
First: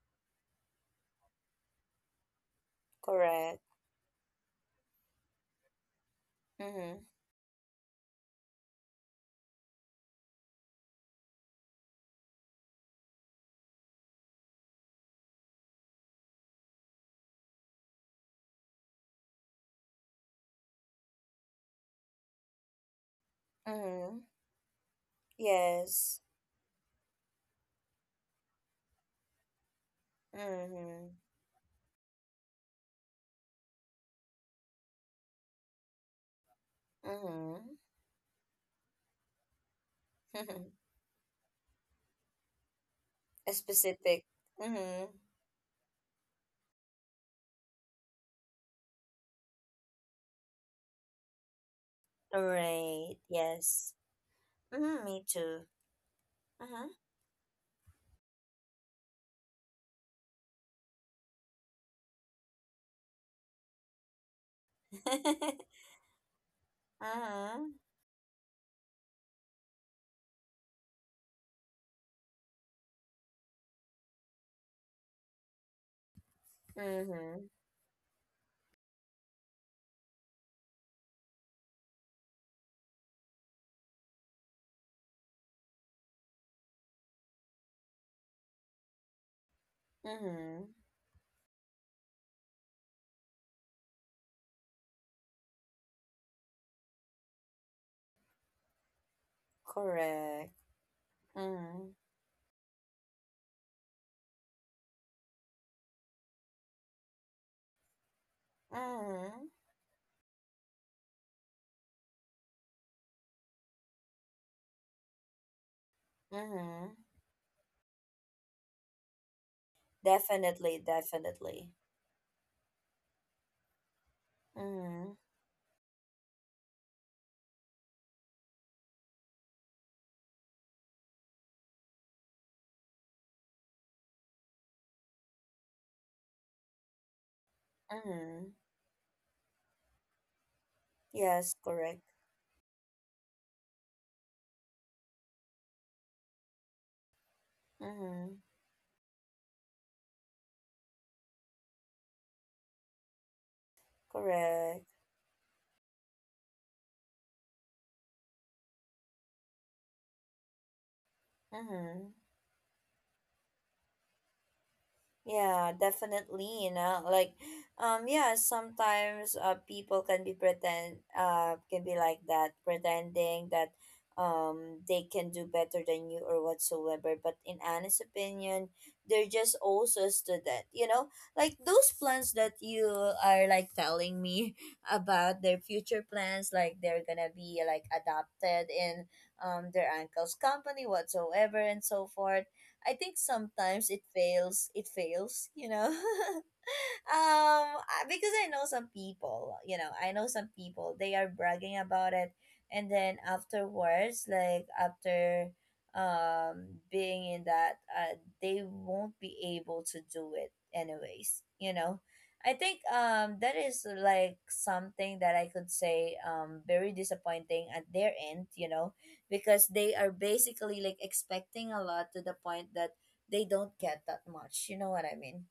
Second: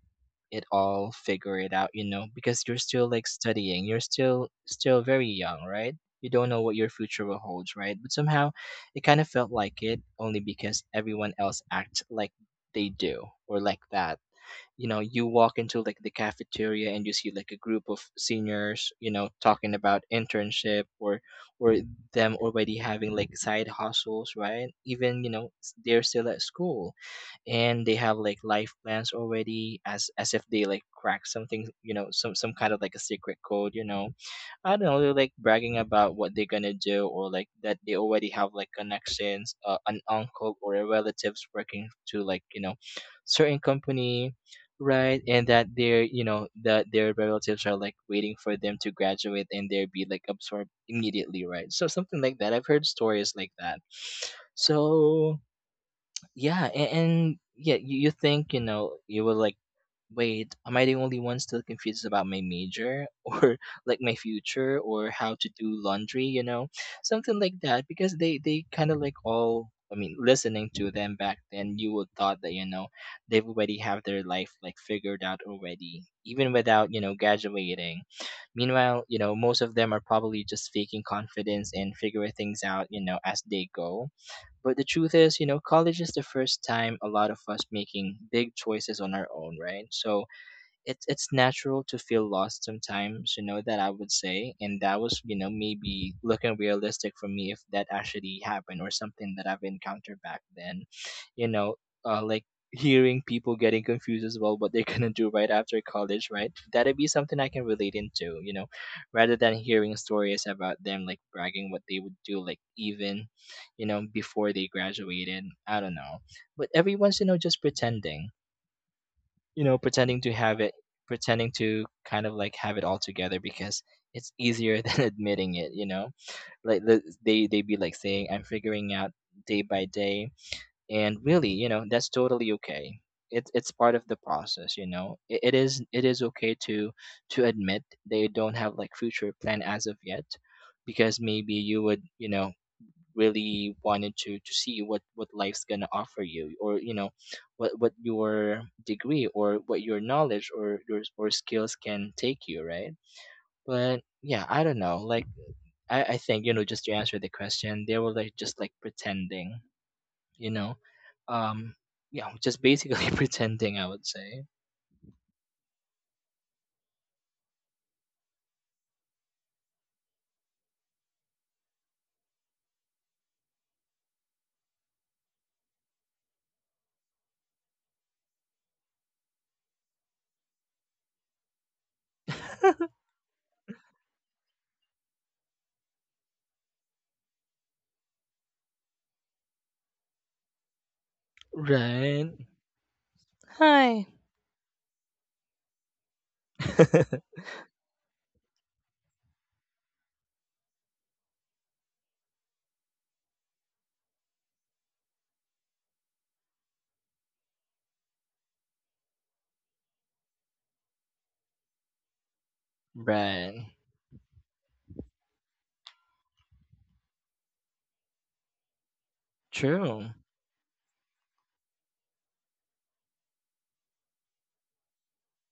[SPEAKER 2] it all figure it out, you know, because you're still like
[SPEAKER 1] Correct.
[SPEAKER 2] studying, you're still very young, right? You don't know what your
[SPEAKER 1] Mm-hmm.
[SPEAKER 2] future will hold, right? But somehow it kind of felt like it only because everyone else act like they do, or like that, you know, you walk into like the cafeteria and you see like a group of seniors, you know, talking about internship, or or them already having like side
[SPEAKER 1] Mm-hmm.
[SPEAKER 2] hustles, right? Even, you know, they're
[SPEAKER 1] Yes.
[SPEAKER 2] still at school, and they have like life plans already, as if they like
[SPEAKER 1] Mm-hmm.
[SPEAKER 2] crack something, you know, some kind of like a secret code, you know. I don't know, they're like bragging about what they're gonna do, or like
[SPEAKER 1] Mm-hmm.
[SPEAKER 2] that they already have like connections, an uncle or a relatives working to, like, you know,
[SPEAKER 1] A
[SPEAKER 2] certain
[SPEAKER 1] specific.
[SPEAKER 2] company,
[SPEAKER 1] Mm-hmm.
[SPEAKER 2] right? And that they're, you know, that their relatives are like waiting for them to graduate and they'll be like absorbed immediately, right? So something like that. I've heard
[SPEAKER 1] Right.
[SPEAKER 2] stories like that.
[SPEAKER 1] Yes. Mm-hmm. Me
[SPEAKER 2] So
[SPEAKER 1] too.
[SPEAKER 2] yeah, and,
[SPEAKER 1] Mm-hmm.
[SPEAKER 2] and yeah, you think, you know, you will like, wait, am I the only one still confused about my major or like my future or how to do laundry, you know? Something like
[SPEAKER 1] Mm-hmm.
[SPEAKER 2] that because they kind of like all, I mean, listening to them back then, you would thought that, you know, they've already have their life like figured out already, even without, you know,
[SPEAKER 1] Mm-hmm.
[SPEAKER 2] graduating. Meanwhile, you know, most of them are probably just faking confidence and figuring things out, you know, as they go. But the truth is, you know, college is the first time a lot of us making big choices on our own, right? So
[SPEAKER 1] Mm-hmm.
[SPEAKER 2] it's natural to feel lost sometimes, you know, that I would say. And that was, you know, maybe looking realistic for me if that actually happened, or something that I've encountered back
[SPEAKER 1] Correct.
[SPEAKER 2] then, you know,
[SPEAKER 1] Mm-hmm.
[SPEAKER 2] like hearing people getting confused as well, what they're gonna do right after college, right? That'd be something I can relate into, you know, rather
[SPEAKER 1] Mm-hmm.
[SPEAKER 2] than hearing stories about them like bragging what they would do, like, even, you know, before they graduated. I don't know, but
[SPEAKER 1] Mm-hmm.
[SPEAKER 2] everyone's, you know, just pretending, you know, pretending to have it,
[SPEAKER 1] Definitely,
[SPEAKER 2] pretending
[SPEAKER 1] definitely.
[SPEAKER 2] to kind of like have it all together, because it's easier than
[SPEAKER 1] Mm-hmm.
[SPEAKER 2] admitting it, you know? Like, they be like saying, I'm figuring out day by day, and really, you know, that's totally okay. It's part of the process, you know. It is okay to admit they don't
[SPEAKER 1] Mm-hmm.
[SPEAKER 2] have like future plan as of yet, because maybe
[SPEAKER 1] Yes,
[SPEAKER 2] you would,
[SPEAKER 1] correct.
[SPEAKER 2] you know, really wanted to see what life's gonna offer you, or you know what what
[SPEAKER 1] Mm-hmm.
[SPEAKER 2] your degree or what your knowledge or your or skills can take you, right? But yeah, I don't
[SPEAKER 1] Correct.
[SPEAKER 2] know, like, I think, you know, just to answer the question, they were like just like pretending, you know. um
[SPEAKER 1] Mm-hmm.
[SPEAKER 2] yeah, just basically pretending, I would say.
[SPEAKER 1] Yeah, definitely, you know, like, yeah, sometimes, people can be like that, pretending that, they can do better than you or whatsoever. But in Anna's opinion, they're just also a student, you know, like those plans that you are like telling me about their future plans, like they're gonna be like adopted in, their uncle's company, whatsoever, and so
[SPEAKER 2] Right.
[SPEAKER 1] forth. I think sometimes
[SPEAKER 2] Hi.
[SPEAKER 1] it fails. It fails, you know. Because I know some people, they are bragging about it, and then afterwards, like, after being in that, they won't be able to do it anyways, you know. I think that
[SPEAKER 2] Right.
[SPEAKER 1] is like something that I could say, very disappointing at their end, you know, because they
[SPEAKER 2] True.
[SPEAKER 1] are basically like expecting a lot to the point that they don't get that much, you know what I mean.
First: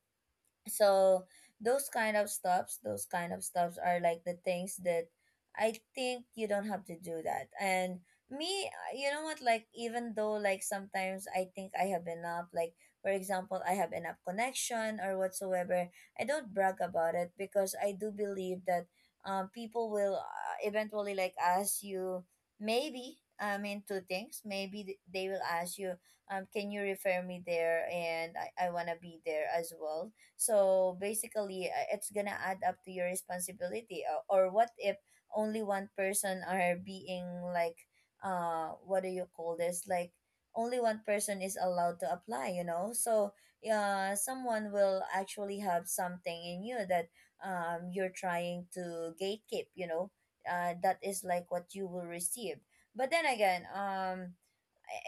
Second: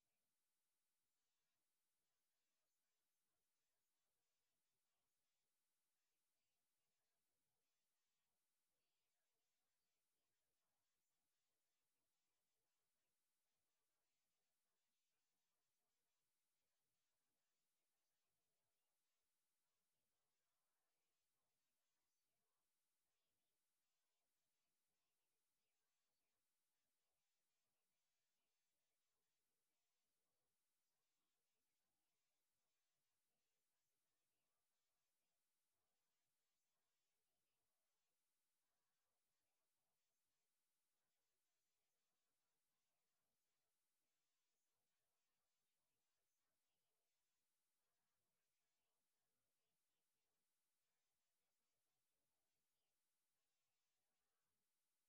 [SPEAKER 1] So those kind of stops are like the things that I think you don't have to do, that and me, you know what, like, even though like, sometimes I think I have enough, like, for example, I have enough connection or whatsoever, I don't brag about it because I do believe that people will, eventually like ask you. Maybe, I mean, two things. Maybe they will ask you, can you refer me there, and I want to be there as well. So basically, it's gonna add up to your responsibility. Or what if only one person are being like, what do you call this? Like, only one person is allowed to apply. You know, so yeah, someone will actually have something in you that you're trying to gatekeep. You know, that is like what you will receive. But then again,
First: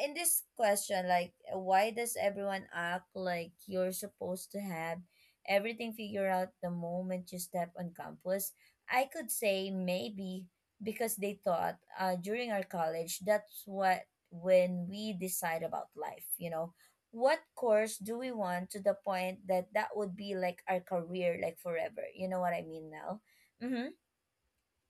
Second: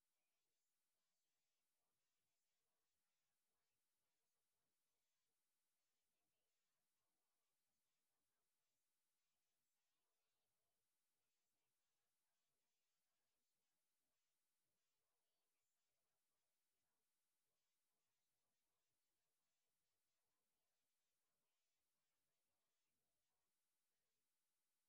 [SPEAKER 1] in this question, like, why does everyone act like you're supposed to have everything figured out the moment you step on campus? I could say, maybe because they thought, during our college, that's what when we decide about life, you know, what course do we want, to the point that that would be like our career, like, forever. You know what I mean now? Mm-hmm.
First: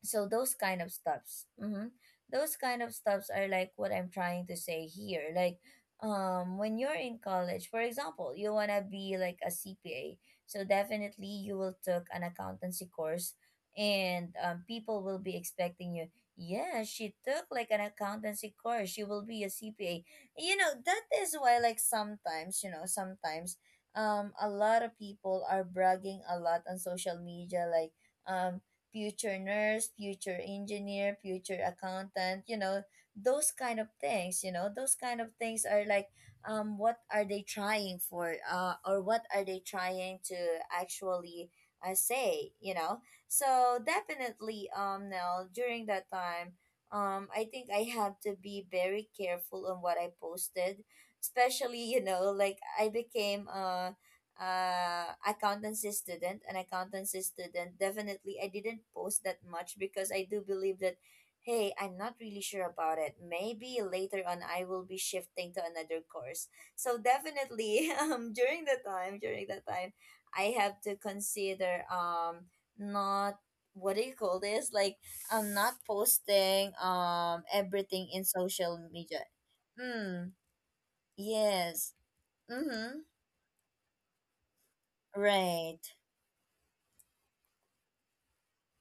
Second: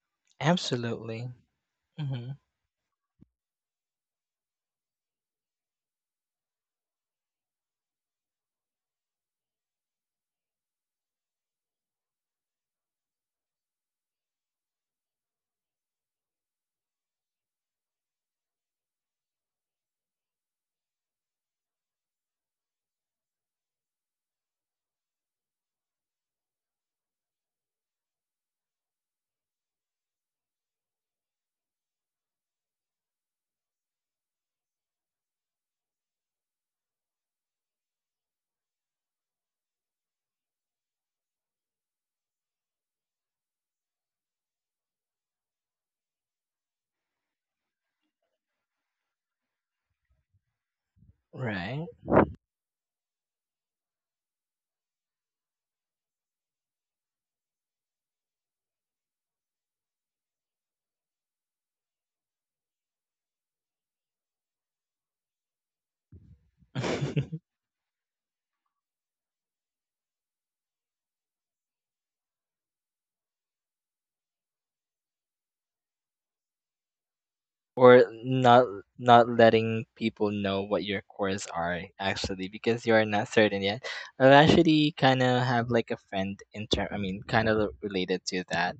[SPEAKER 1] So those kind of
[SPEAKER 2] Absolutely.
[SPEAKER 1] stuffs
[SPEAKER 2] Hmm.
[SPEAKER 1] are like what I'm trying to say here. Like, when you're in college, for example, you want to be like a CPA, so definitely you will took an accountancy course, and people will be expecting you, yeah, she took like an accountancy course, she will be a CPA. You know, that is why, like, sometimes, you know, sometimes a lot of people are bragging a lot on social media, like, um future nurse, future engineer, future accountant, you know, those kind of things. You know, those kind of things are like, what are they trying for, or what are they trying to actually, say, you know? So definitely, now, during that time, I think I have to be very careful on what I posted,
[SPEAKER 2] Right.
[SPEAKER 1] especially, you know, like, I became accountancy student an accountancy student. Definitely, I didn't post that much because I do believe that, hey, I'm not really sure about it, maybe later on I will be shifting to another course. So definitely, during the time during that time, I have to consider, not, what do you call this, like, I'm not posting
[SPEAKER 2] Or
[SPEAKER 1] everything in
[SPEAKER 2] not
[SPEAKER 1] social media.
[SPEAKER 2] not letting people
[SPEAKER 1] Mm.
[SPEAKER 2] know what your cores are,
[SPEAKER 1] Yes.
[SPEAKER 2] actually, because you are
[SPEAKER 1] Mm-hmm.
[SPEAKER 2] not certain yet. I actually kind of have
[SPEAKER 1] Right.
[SPEAKER 2] like a friend in term, I mean, kind of related to that,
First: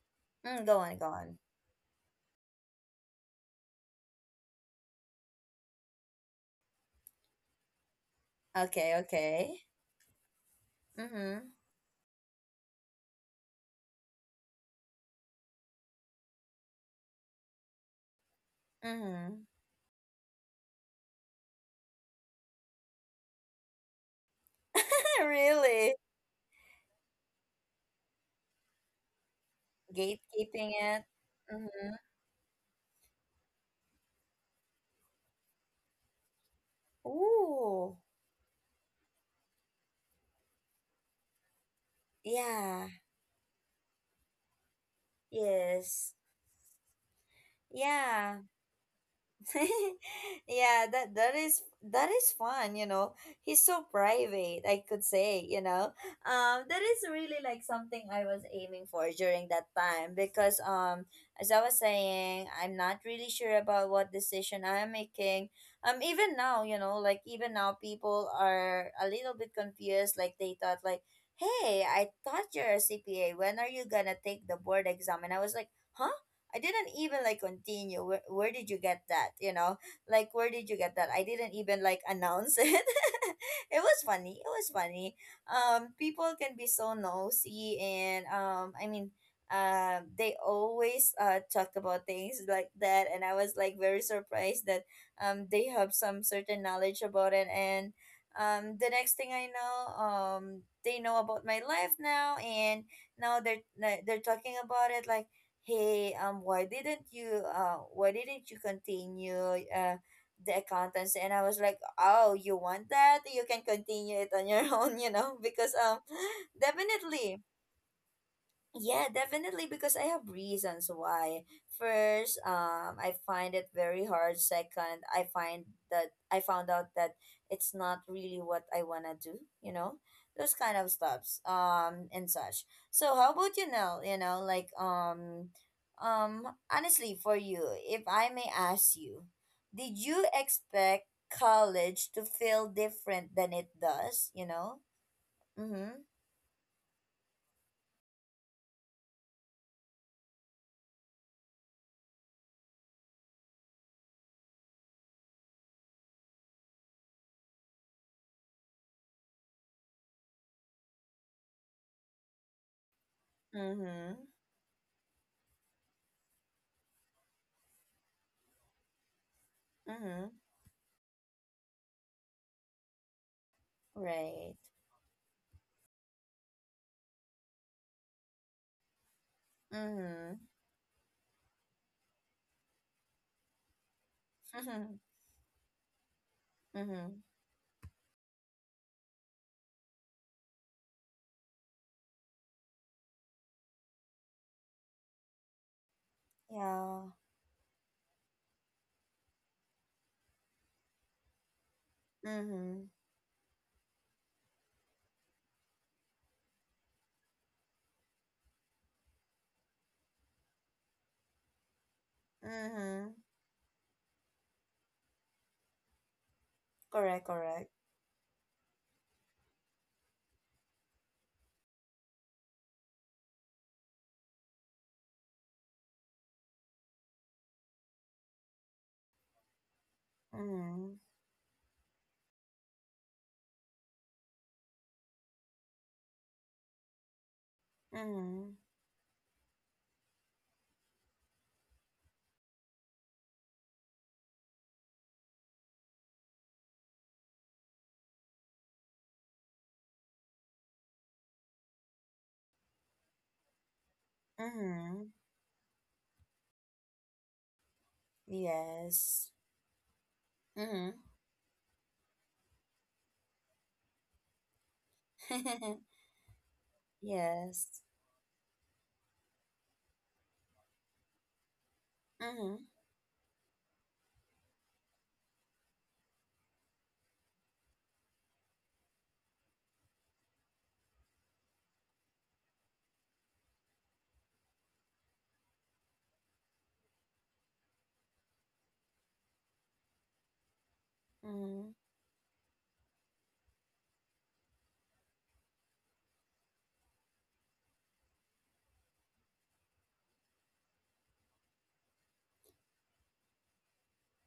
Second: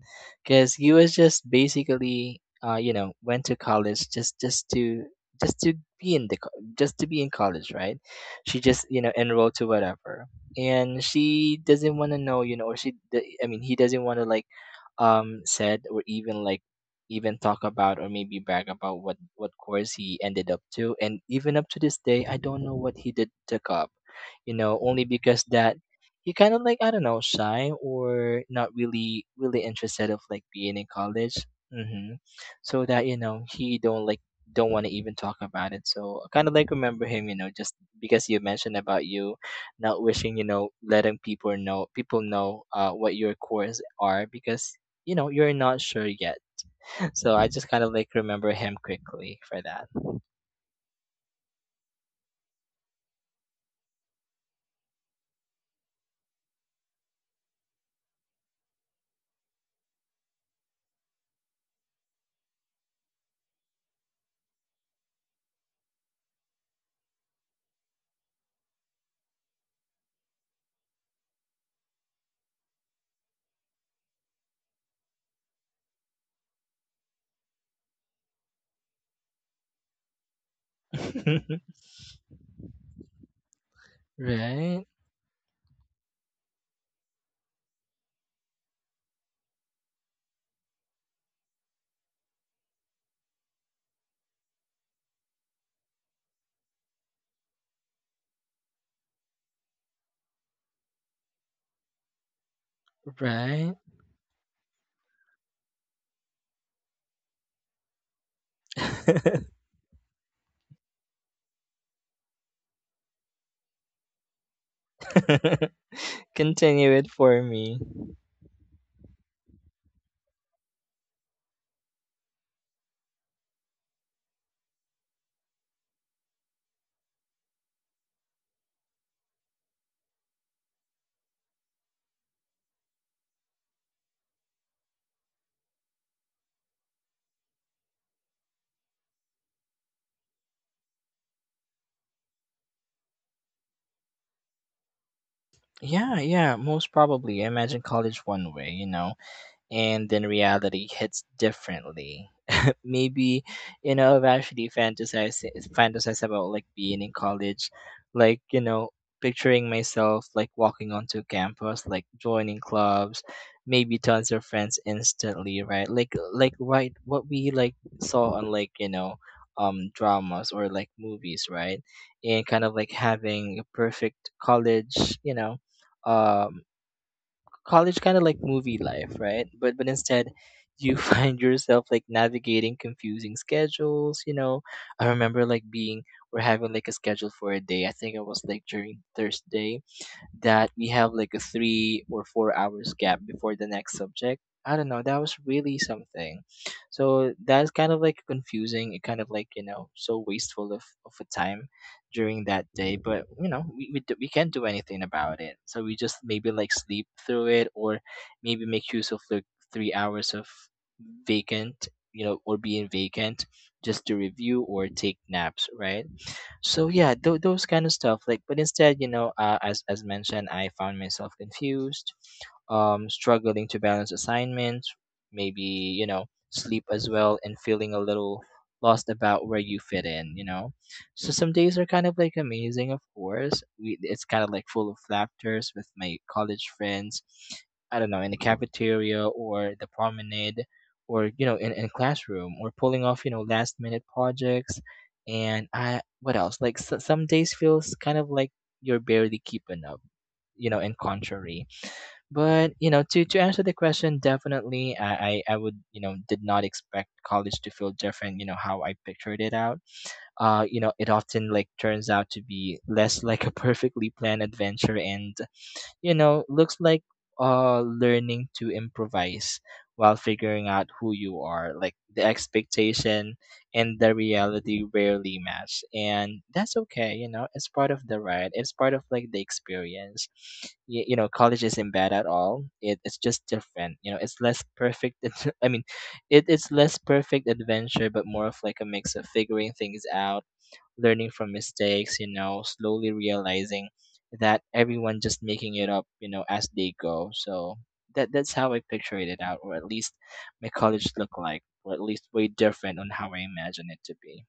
[SPEAKER 1] Mm,
[SPEAKER 2] because
[SPEAKER 1] go
[SPEAKER 2] he
[SPEAKER 1] on, go
[SPEAKER 2] was
[SPEAKER 1] on.
[SPEAKER 2] just basically you know, went to college, just to be in just to be in college, right? She just,
[SPEAKER 1] Okay,
[SPEAKER 2] you know, enrolled
[SPEAKER 1] okay.
[SPEAKER 2] to whatever, and
[SPEAKER 1] Mm-hmm.
[SPEAKER 2] she doesn't want to know, you know, or I mean, he doesn't want to, like, said, or even like, even talk about, or maybe brag about what
[SPEAKER 1] Mm-hmm.
[SPEAKER 2] what course he ended up to. And even up to this day, I don't know what he did took up, you know, only because that
[SPEAKER 1] Really?
[SPEAKER 2] he kind of like, I don't know, shy or not really interested of like
[SPEAKER 1] Gatekeeping
[SPEAKER 2] being in
[SPEAKER 1] it.
[SPEAKER 2] college.
[SPEAKER 1] Mm-hmm.
[SPEAKER 2] Hmm. So that, you know, he don't like, don't want to even talk about it. So I kind of like remember him, you know, just
[SPEAKER 1] Ooh.
[SPEAKER 2] because you mentioned about you not wishing, you know, letting people know
[SPEAKER 1] Yeah.
[SPEAKER 2] what your course are, because you know, you're not sure
[SPEAKER 1] Yes.
[SPEAKER 2] yet. So I just kind of like
[SPEAKER 1] Yeah.
[SPEAKER 2] remember him quickly for that.
[SPEAKER 1] Yeah, that is fun, you know. He's so private, I could say, you know. That is really like something I was aiming for during that time because, as I was saying, I'm not really sure about what decision I'm making. Even now, you know, like, even now people are a little bit confused, like they thought, like, hey, I thought you're a CPA, when are you gonna take the board exam? And I was like, huh? I didn't even like continue. Where did you get that? You know, like, where did you get that? I didn't even like announce it. It was funny. It was
[SPEAKER 2] Right?
[SPEAKER 1] funny. People can be so nosy, and I mean, they always talk about things like that, and I was like very surprised that they have some certain knowledge about it, and the next thing I know, they know about my life now, and now they're
[SPEAKER 2] Right?
[SPEAKER 1] they're talking about it like, hey, why didn't you continue, uh the accountants? And I was like, oh, you want that, you can continue it on your own, you know, because
[SPEAKER 2] Continue it for
[SPEAKER 1] definitely.
[SPEAKER 2] me.
[SPEAKER 1] Yeah, definitely, because I have reasons why. First, I find it very hard. Second, I found out that it's not really what I wanna do, you know? Those kind of stuffs, and such. So how about you now, like honestly for you, if I may ask you, did you expect college to feel different than it does? Mm-hmm.
[SPEAKER 2] Yeah, yeah, most probably. I imagine college one way, you know, and then reality hits differently. Maybe, you know, I've actually fantasized about like being in college, like, you know, picturing myself like walking onto campus, like joining clubs, maybe
[SPEAKER 1] Mm-hmm.
[SPEAKER 2] tons of friends instantly, right? Like right what we like saw on, like, you know,
[SPEAKER 1] Mm-hmm.
[SPEAKER 2] dramas or like movies, right? And kind of like having a perfect
[SPEAKER 1] Right.
[SPEAKER 2] college, you know. Um, College kind of like movie life, right? But instead,
[SPEAKER 1] Mhm.
[SPEAKER 2] you find yourself like navigating confusing schedules. You know,
[SPEAKER 1] Mhm.
[SPEAKER 2] I remember like being, we're having like a schedule
[SPEAKER 1] Mhm.
[SPEAKER 2] for a day. I think it was like during Thursday that we have like a 3 or 4 hours gap before the next subject. I don't know. That was really something.
[SPEAKER 1] Yeah.
[SPEAKER 2] So that's kind of like confusing. It kind of like, you know, so wasteful of a time during that day.
[SPEAKER 1] Mhm.
[SPEAKER 2] But you know, we can't do anything about it. So we just maybe like sleep through it, or maybe make use of the 3 hours of vacant, you know, or being
[SPEAKER 1] Mhm.
[SPEAKER 2] vacant, just to review or take naps, right? So yeah,
[SPEAKER 1] Correct,
[SPEAKER 2] those
[SPEAKER 1] correct.
[SPEAKER 2] kind of stuff like, but instead, you know, as mentioned, I found myself confused, struggling to balance assignments, maybe, you know, sleep as well, and feeling a little lost about where you fit in, you know.
[SPEAKER 1] Mhm.
[SPEAKER 2] So some days are kind of like amazing, of course. We It's kind of like full of laughters with my college friends, I don't know, in the
[SPEAKER 1] Mhm.
[SPEAKER 2] cafeteria or the promenade, or you know, in classroom, or pulling off, you know, last minute projects, and I, what else? Like, so some days feels kind of like you're barely keeping up, you know, and contrary. But you know, to answer the question, definitely I
[SPEAKER 1] Mhm.
[SPEAKER 2] I, I would, you know, did not expect college to feel different. You know how I pictured
[SPEAKER 1] Yes.
[SPEAKER 2] it out. You know, it
[SPEAKER 1] Mhm.
[SPEAKER 2] often like turns out to be less like a perfectly planned adventure, and you know, looks like
[SPEAKER 1] Yes.
[SPEAKER 2] learning to improvise while figuring out who you are. Like the
[SPEAKER 1] Mhm.
[SPEAKER 2] expectation and the reality rarely match. And that's okay, you know, it's part of the ride. It's part of like the experience. You know, college isn't bad at all. It's just different. You know, it's less perfect. It's, I mean, it, it's less perfect adventure, but more of like a mix of figuring things out, learning from
[SPEAKER 1] Mhm.
[SPEAKER 2] mistakes, you know, slowly realizing that everyone just making it up, you know, as they go. So that's how I pictured it out, or at least my college looked like, or at least way different on how I imagine it to be.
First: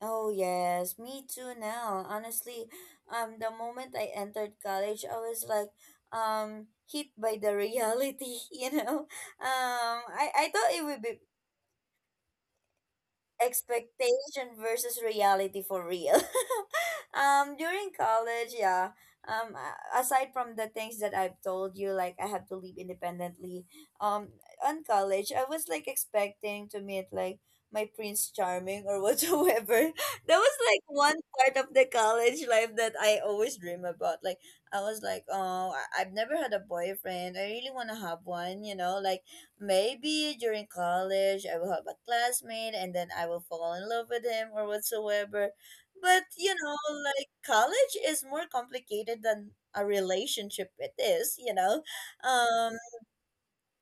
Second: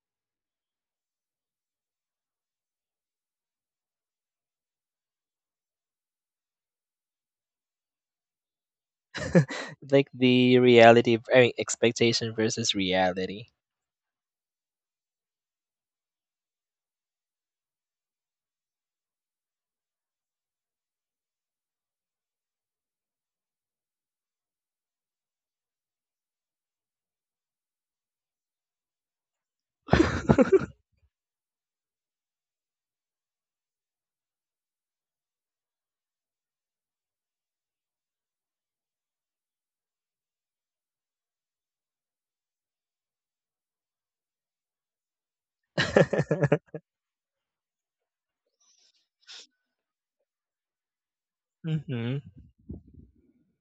[SPEAKER 1] Oh yes, me too now. Honestly, the moment I entered college, I was like hit by the reality, Um
[SPEAKER 2] Like
[SPEAKER 1] I I
[SPEAKER 2] the
[SPEAKER 1] thought it would be
[SPEAKER 2] reality, I mean, expectation versus reality.
[SPEAKER 1] expectation versus reality for real. During college, yeah. Aside from the things that I've told you, like I have to live independently. Um, on college, I was like expecting to meet like my Prince Charming or whatsoever. That was like one part of the college life that I always dream about. Like I was like, oh, I've never had a boyfriend. I really want to have one. Maybe during college, I will have a classmate and then I will fall in love with him or whatsoever. But
[SPEAKER 2] Mm-hmm.
[SPEAKER 1] like college is more complicated than a relationship. It isum,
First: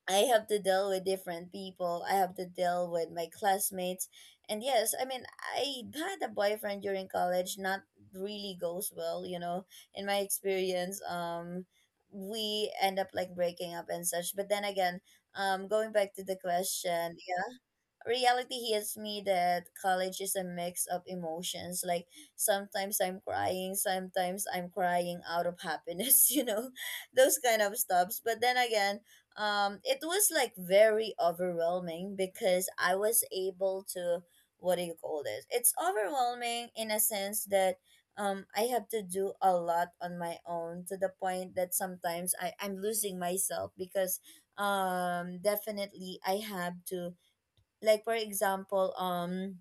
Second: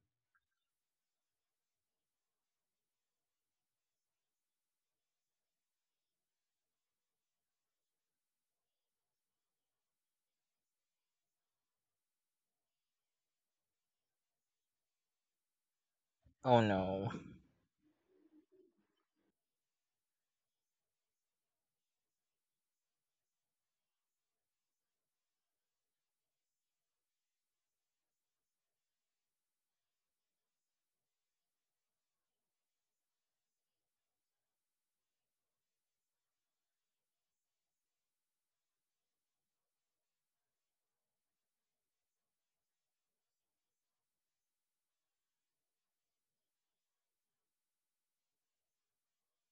[SPEAKER 1] I have to deal with different people. I have to deal with my classmates. And yes, I mean, I had a boyfriend during college, not really goes well, in my experience. We end up like breaking up and such. But then again, going back to the
[SPEAKER 2] Oh no.
[SPEAKER 1] question, yeah, reality hits me that college is a mix of emotions. Like sometimes I'm crying out of happiness, those kind of stuffs. But then again, it was like very overwhelming because I was able to, what do you call this? It's overwhelming in a sense that I have to do a lot on my own to the point that sometimes I'm losing myself because definitely I have to, like, for example,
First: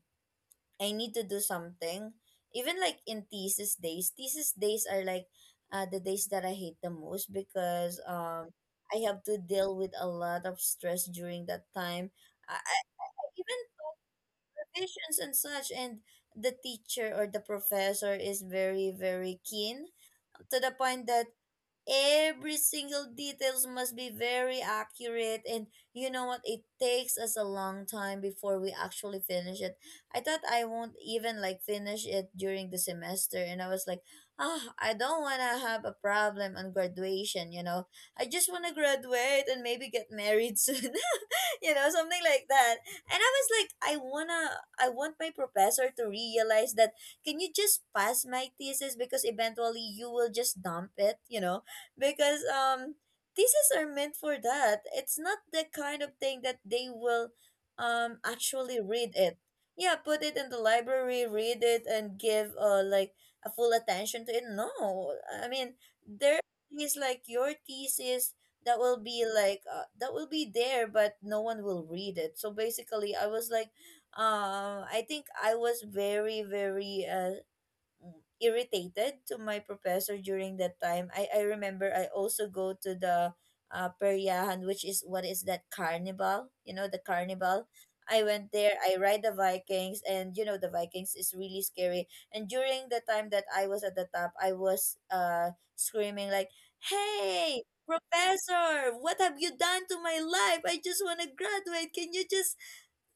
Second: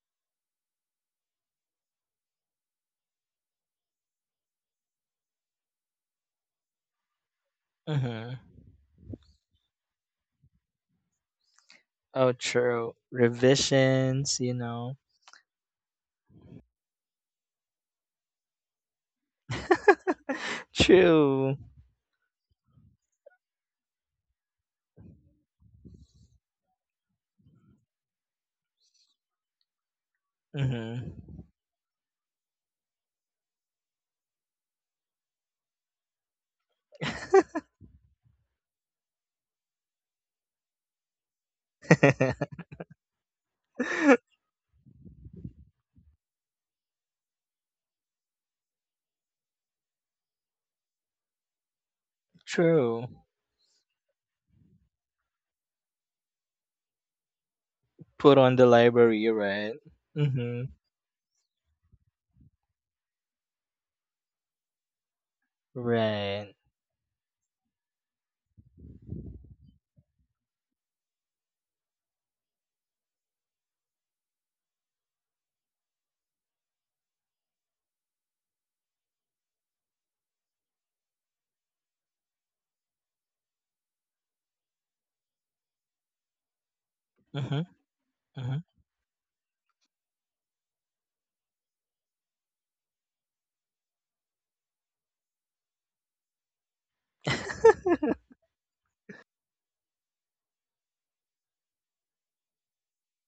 [SPEAKER 1] I need to do something. Even like in thesis days are like the days that I hate the most because
[SPEAKER 2] Mm-hmm.
[SPEAKER 1] I have to deal with a lot of stress during that time.
[SPEAKER 2] Oh,
[SPEAKER 1] I, I,
[SPEAKER 2] true.
[SPEAKER 1] Even
[SPEAKER 2] Revisions, you know.
[SPEAKER 1] provisions and such, and the teacher or the professor is very very keen to the point that
[SPEAKER 2] True.
[SPEAKER 1] every single details must be very accurate, and you know what, it takes us a long time before we actually finish it. I thought I won't even
[SPEAKER 2] Mm-hmm.
[SPEAKER 1] like finish it during the semester, and I was like, ah, I don't want to have a problem on graduation I just want to graduate and maybe get married soon, something like that. And I was like, i wanna i want my professor to realize that, can you just pass my thesis? Because eventually you will just dump it because
[SPEAKER 2] True.
[SPEAKER 1] theses are meant for that. It's not the kind of thing that they will
[SPEAKER 2] Put on the
[SPEAKER 1] actually read
[SPEAKER 2] library,
[SPEAKER 1] it.
[SPEAKER 2] right?
[SPEAKER 1] Yeah, put it in
[SPEAKER 2] Mm-hmm.
[SPEAKER 1] the library, read it and give like a full attention to it. No. I mean, there
[SPEAKER 2] Right.
[SPEAKER 1] is like your thesis that will be like that will be there but no one will read it. So basically, I was like, I think I was very very irritated to my professor during that time. I remember I also go to the Peryahan, which is, what is that, carnival? You know, the
[SPEAKER 2] Mm-hmm.
[SPEAKER 1] carnival. I went there, I ride the Vikings, and you know, the Vikings is really scary. And during the time that I was at the top, I was screaming, like, hey, professor, what have you done to my life? I just want to graduate. Can you just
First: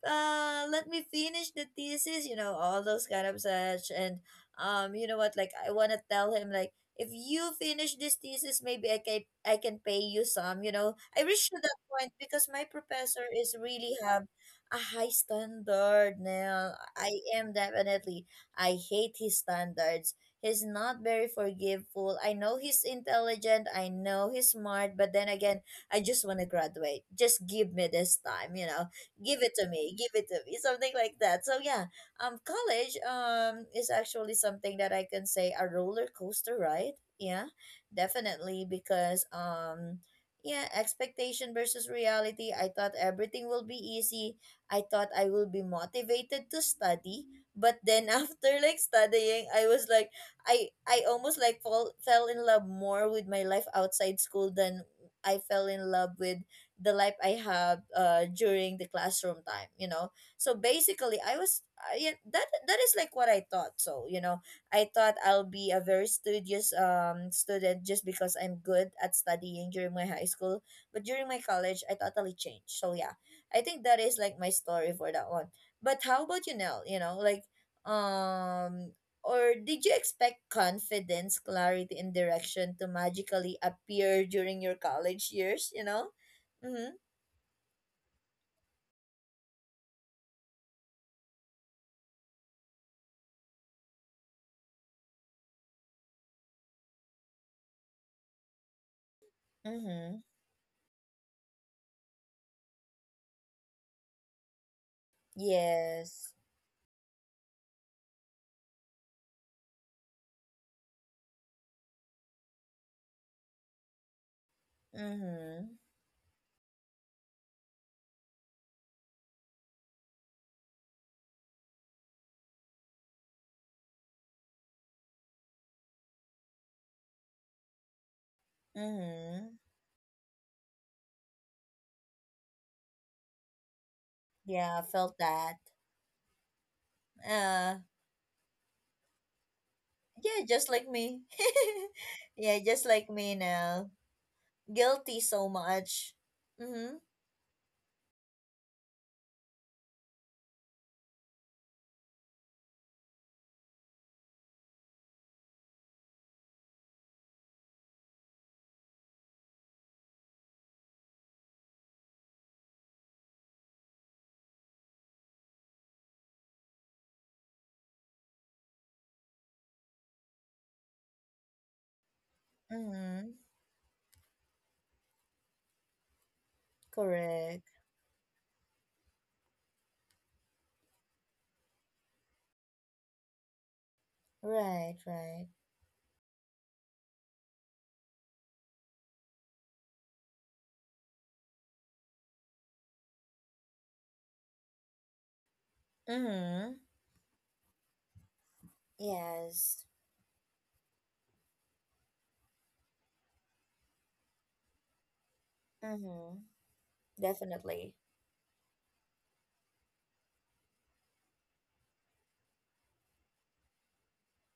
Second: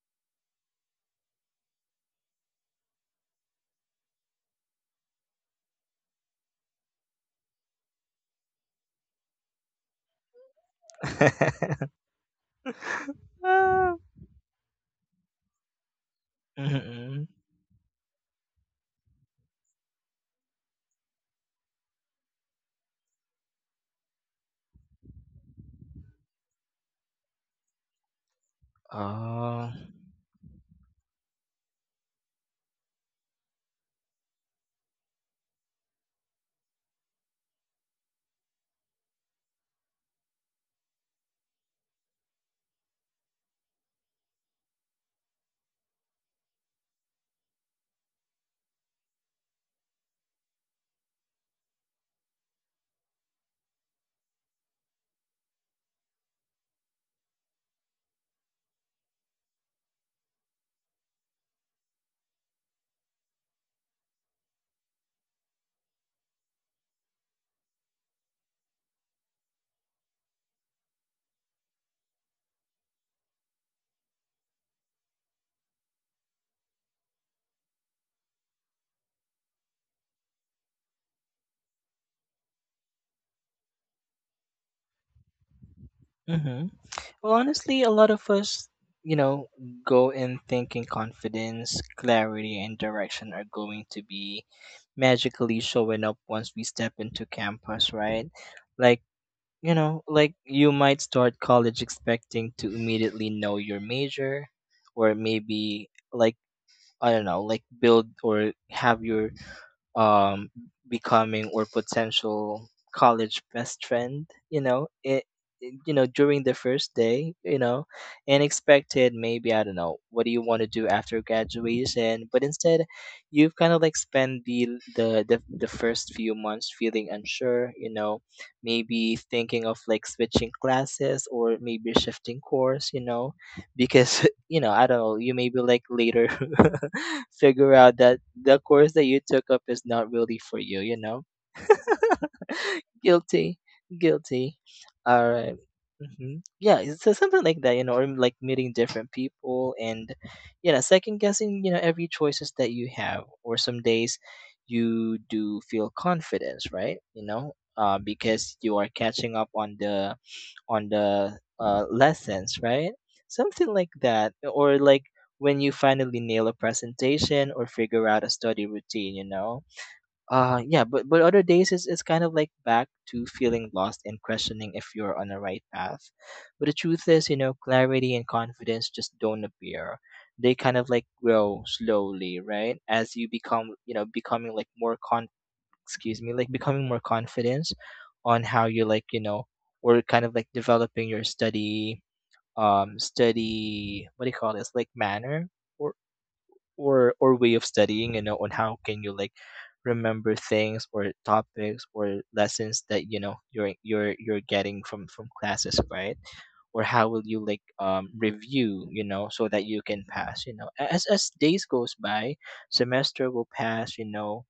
[SPEAKER 1] let me finish the thesis all those kind of such. And you know what, like I want to tell him, like, if you finish this thesis, maybe I can pay you some I reached to that
[SPEAKER 2] Mm-hmm.
[SPEAKER 1] point because my professor is really
[SPEAKER 2] Ah,
[SPEAKER 1] have a high standard now. I
[SPEAKER 2] mm-hmm.
[SPEAKER 1] am definitely, I hate his standards. He's not very forgiveful. I know he's intelligent, I know he's smart, but then again, I just want to graduate. Just give me this time, you know, give it to
[SPEAKER 2] Oh.
[SPEAKER 1] me, give it to me, something like that. So yeah, college is actually something that I can say a roller coaster ride. Yeah, definitely, because yeah, expectation versus reality, I thought everything will be easy, I thought I will be motivated to study. But then after like studying, I was like, I almost like fell in love more with my life outside school than I fell in love with the life I have during the classroom time. So basically, yeah, that is like what I thought. So I thought I'll be a very studious student just because I'm good at studying during my high school. But during my college, I totally changed. So yeah, I think that is like my story for that one. But how about you, Nell? Um. Or did you expect confidence, clarity, and direction to magically appear during your college years?
[SPEAKER 2] Mm-hmm.
[SPEAKER 1] Mm-hmm.
[SPEAKER 2] Well, honestly, a lot of us, you know, go in thinking confidence, clarity, and direction are going to be magically showing up once we step into campus, right? Like, you know,
[SPEAKER 1] Mm-hmm.
[SPEAKER 2] like you might start college expecting to immediately know your major, or maybe
[SPEAKER 1] Yes.
[SPEAKER 2] like I don't know, like build or have your um becoming or potential college best friend, you know, it,
[SPEAKER 1] Mm-hmm.
[SPEAKER 2] you know, during the first day, you know, and expected maybe I don't know what do you want to do after graduation, but instead you've kind of like spend the first few months feeling unsure, you know, maybe
[SPEAKER 1] Mm-hmm.
[SPEAKER 2] thinking of like switching classes or maybe shifting course, you know, because you know,
[SPEAKER 1] Yeah, I
[SPEAKER 2] I don't know,
[SPEAKER 1] felt
[SPEAKER 2] you
[SPEAKER 1] that.
[SPEAKER 2] maybe like later figure
[SPEAKER 1] Uh
[SPEAKER 2] out that the course that you took up is not really
[SPEAKER 1] yeah,
[SPEAKER 2] for
[SPEAKER 1] just
[SPEAKER 2] you,
[SPEAKER 1] like
[SPEAKER 2] you
[SPEAKER 1] me.
[SPEAKER 2] know?
[SPEAKER 1] Yeah, just like me
[SPEAKER 2] Guilty,
[SPEAKER 1] now.
[SPEAKER 2] guilty.
[SPEAKER 1] Guilty
[SPEAKER 2] All
[SPEAKER 1] so
[SPEAKER 2] right.
[SPEAKER 1] much.
[SPEAKER 2] Mm-hmm. Yeah,
[SPEAKER 1] Mm-hmm.
[SPEAKER 2] it's so something like that, you know, or like meeting different people and, you know, second guessing, you know, every choices that you have. Or some days you do feel confidence, right? You know, because you are catching up on the lessons, right? Something like that, or like when you finally nail a presentation or figure out a study routine, you know, yeah, but other days it's kind of like back to
[SPEAKER 1] Mm-hmm.
[SPEAKER 2] feeling lost and questioning if you're on the right path. But the truth is, you know,
[SPEAKER 1] Correct.
[SPEAKER 2] clarity and confidence just don't appear. They kind of like grow slowly, right? As you become, you know, becoming like
[SPEAKER 1] Right, right.
[SPEAKER 2] excuse me, like becoming more confidence on how you like, you know, or kind of like developing your study, what do you call this, like manner? or
[SPEAKER 1] Mm-hmm.
[SPEAKER 2] or way of studying, you know, on how can you like
[SPEAKER 1] Yes.
[SPEAKER 2] remember things or topics or lessons that you know you're getting from classes, right?
[SPEAKER 1] Mm-hmm.
[SPEAKER 2] Or how will you like
[SPEAKER 1] Definitely.
[SPEAKER 2] review, you know, so that you can pass, you know, as days goes by, semester will pass, you know.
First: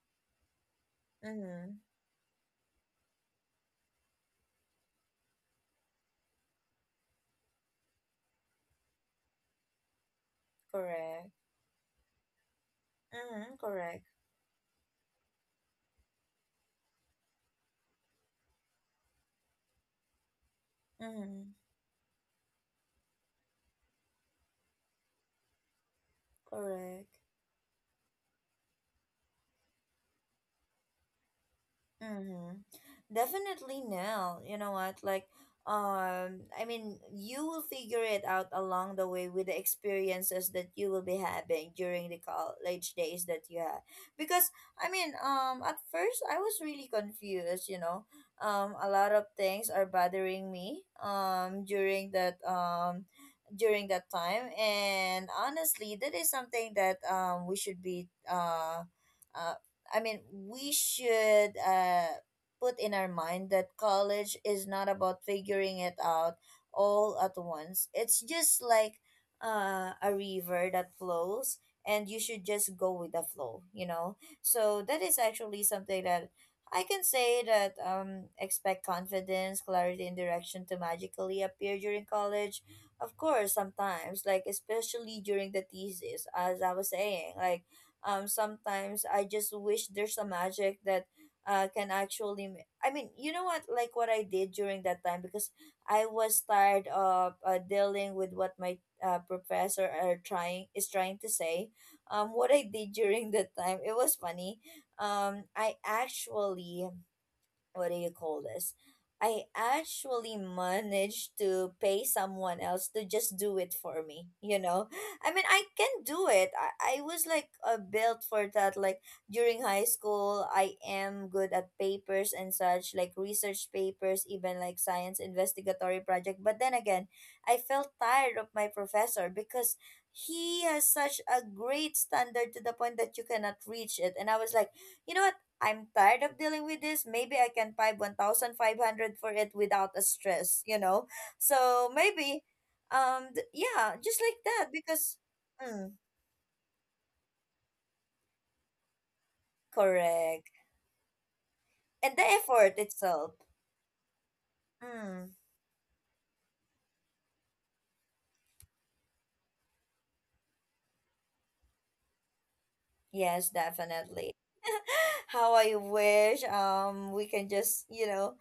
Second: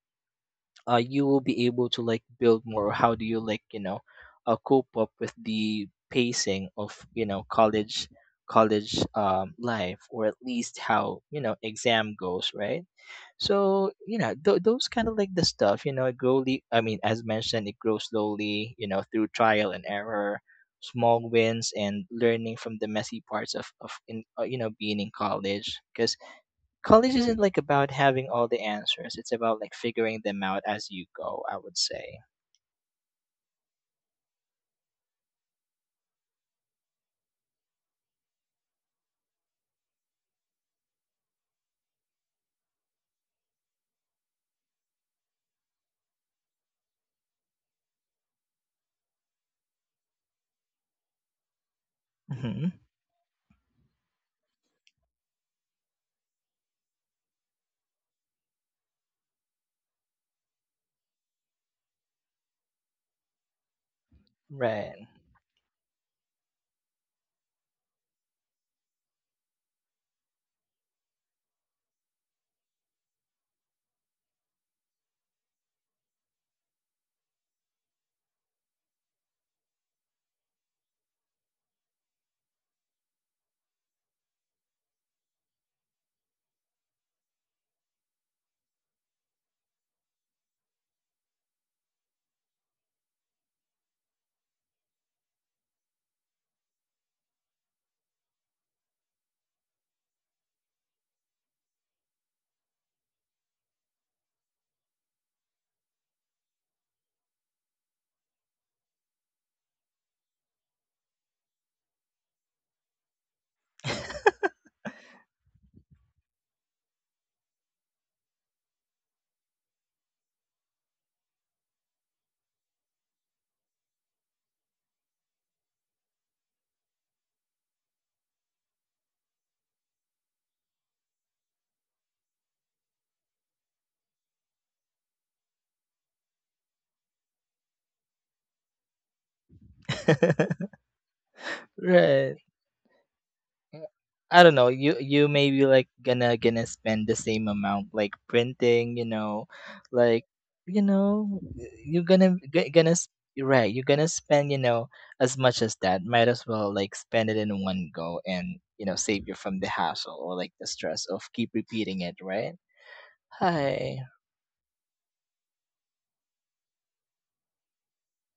[SPEAKER 2] You will be
[SPEAKER 1] Mm-hmm.
[SPEAKER 2] able to like build more or how do you like, you know, cope up with the pacing of you know college life, or at least how
[SPEAKER 1] Correct.
[SPEAKER 2] you know exam goes, right?
[SPEAKER 1] Mm-hmm.
[SPEAKER 2] So
[SPEAKER 1] Correct.
[SPEAKER 2] you know, those kind of like the stuff, you know, it slowly. I mean, as mentioned, it grows slowly, you know, through trial and error, small
[SPEAKER 1] Mm-hmm.
[SPEAKER 2] wins, and learning from the messy parts of you know being in college. Because
[SPEAKER 1] Correct.
[SPEAKER 2] college isn't like about having all the answers. It's about like figuring them out as you go, I would say.
[SPEAKER 1] Mm-hmm. Definitely now. You know what? Like, I mean, you will figure it out along the way with the experiences that you will be having during the college days that you had. Because I mean, at first I was really confused. You know, a lot of things are bothering me. Um, during that
[SPEAKER 2] Hmm.
[SPEAKER 1] um, during that time, and honestly, that is something that we should be uh. I mean, we should put in our mind that college is not
[SPEAKER 2] Right.
[SPEAKER 1] about figuring it out all at once. It's just like a river that flows, and you should just go with the flow? So, that is actually something that I can say that, expect confidence, clarity, and direction to magically appear during college. Of course, sometimes, like, especially during the thesis, as I was saying, like, sometimes I just wish there's a magic that can actually I mean, you know what, like what I did during that time, because I was tired of dealing with what my professor are trying is trying to say. Um what I did, during that time, it was funny. I actually, what do you call this? I actually managed to pay someone else to just do it for me? I mean, I can do it. I was like built for that. Like during high school, I am good at papers and such, like research papers, even like science investigatory project. But then again, I felt tired of my professor because he has such a great standard to the point that you cannot reach it. And I was like, you know what? I'm tired of dealing with this. Maybe I can pay 1,500 for it without a stress?So
[SPEAKER 2] Right.
[SPEAKER 1] maybe,
[SPEAKER 2] Uh,
[SPEAKER 1] yeah, just like
[SPEAKER 2] I don't
[SPEAKER 1] that
[SPEAKER 2] know. You
[SPEAKER 1] because,
[SPEAKER 2] may be like
[SPEAKER 1] Mm,
[SPEAKER 2] gonna spend the same amount like printing, you know, like
[SPEAKER 1] correct.
[SPEAKER 2] you know, you're
[SPEAKER 1] And the
[SPEAKER 2] gonna
[SPEAKER 1] effort itself.
[SPEAKER 2] right. You're gonna spend you know
[SPEAKER 1] Mm.
[SPEAKER 2] as much as that. Might as well like spend it in one go and you know save you from the hassle or like the stress of keep repeating it. Right?
[SPEAKER 1] Yes,
[SPEAKER 2] Hi.
[SPEAKER 1] definitely. How I wish we can just,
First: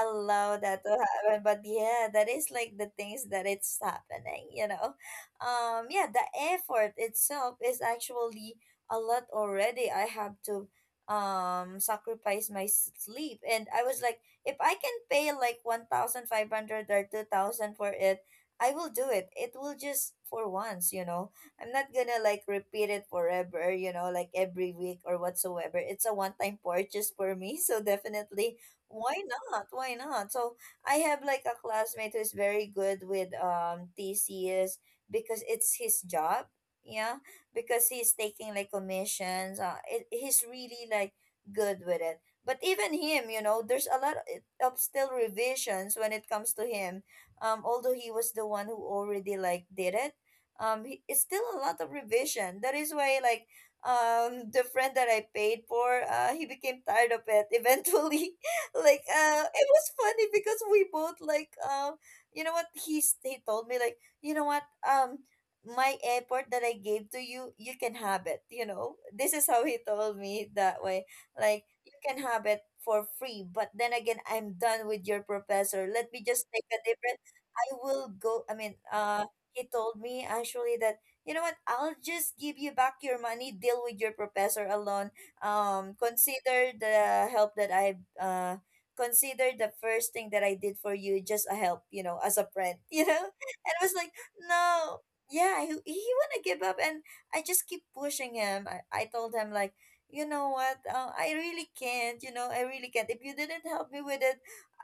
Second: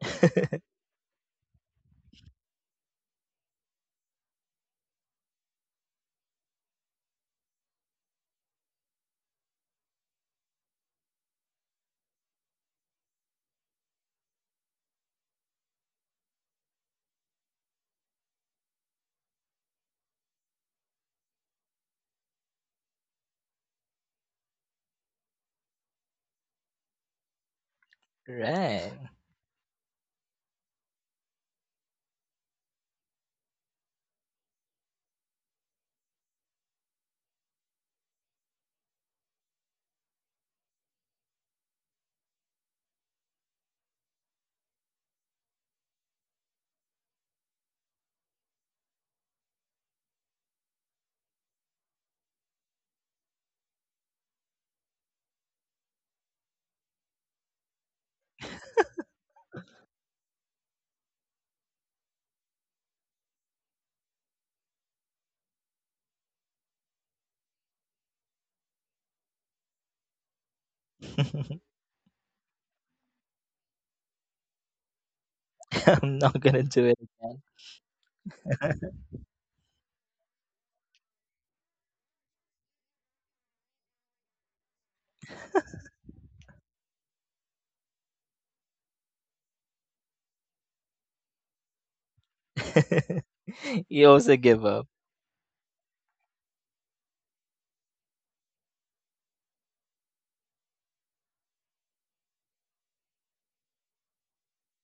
[SPEAKER 1] that to happen. But yeah, that is like the things that it's happening. Yeah, the effort itself is actually a lot already. I have to sacrifice my sleep, and I was like, if I can pay like 1,500 or 2,000 for it, I will do it. It will just for once, you know I'm not gonna like repeat it forever, like every week or whatsoever. It's a one time purchase for me. So definitely,
[SPEAKER 2] Right.
[SPEAKER 1] why not? Why not? So I have like a classmate who's very good with TCS because it's his job. Yeah. Because he's taking like commissions. He's really like good with it. But even him, you know, there's a lot of still revisions when it comes to him, although he was the one who already like did it. It's still a lot of revision. That is why like the friend that I paid for, he became tired of it eventually. Like it was funny because we both like, you know what, he told me like, you know what, um my airport that I gave to you, you can have it, you know. This is how he told me that way. Like, you can have it for free, but then again, I'm done with your professor. Let
[SPEAKER 2] I'm
[SPEAKER 1] me
[SPEAKER 2] not
[SPEAKER 1] just
[SPEAKER 2] gonna
[SPEAKER 1] take a
[SPEAKER 2] do it
[SPEAKER 1] different—
[SPEAKER 2] again.
[SPEAKER 1] I will go I mean he told me actually that, you know what, I'll just give you back your money. Deal with your professor alone. Consider the help that I consider the first thing that I did for you just a help, you know, as a friend. You know. And I was
[SPEAKER 2] You
[SPEAKER 1] like,
[SPEAKER 2] also give up.
[SPEAKER 1] no. Yeah, he want to give up, and I just keep pushing him. I told him like, you know what, I really can't, you know, I really can't. If you didn't help me with it,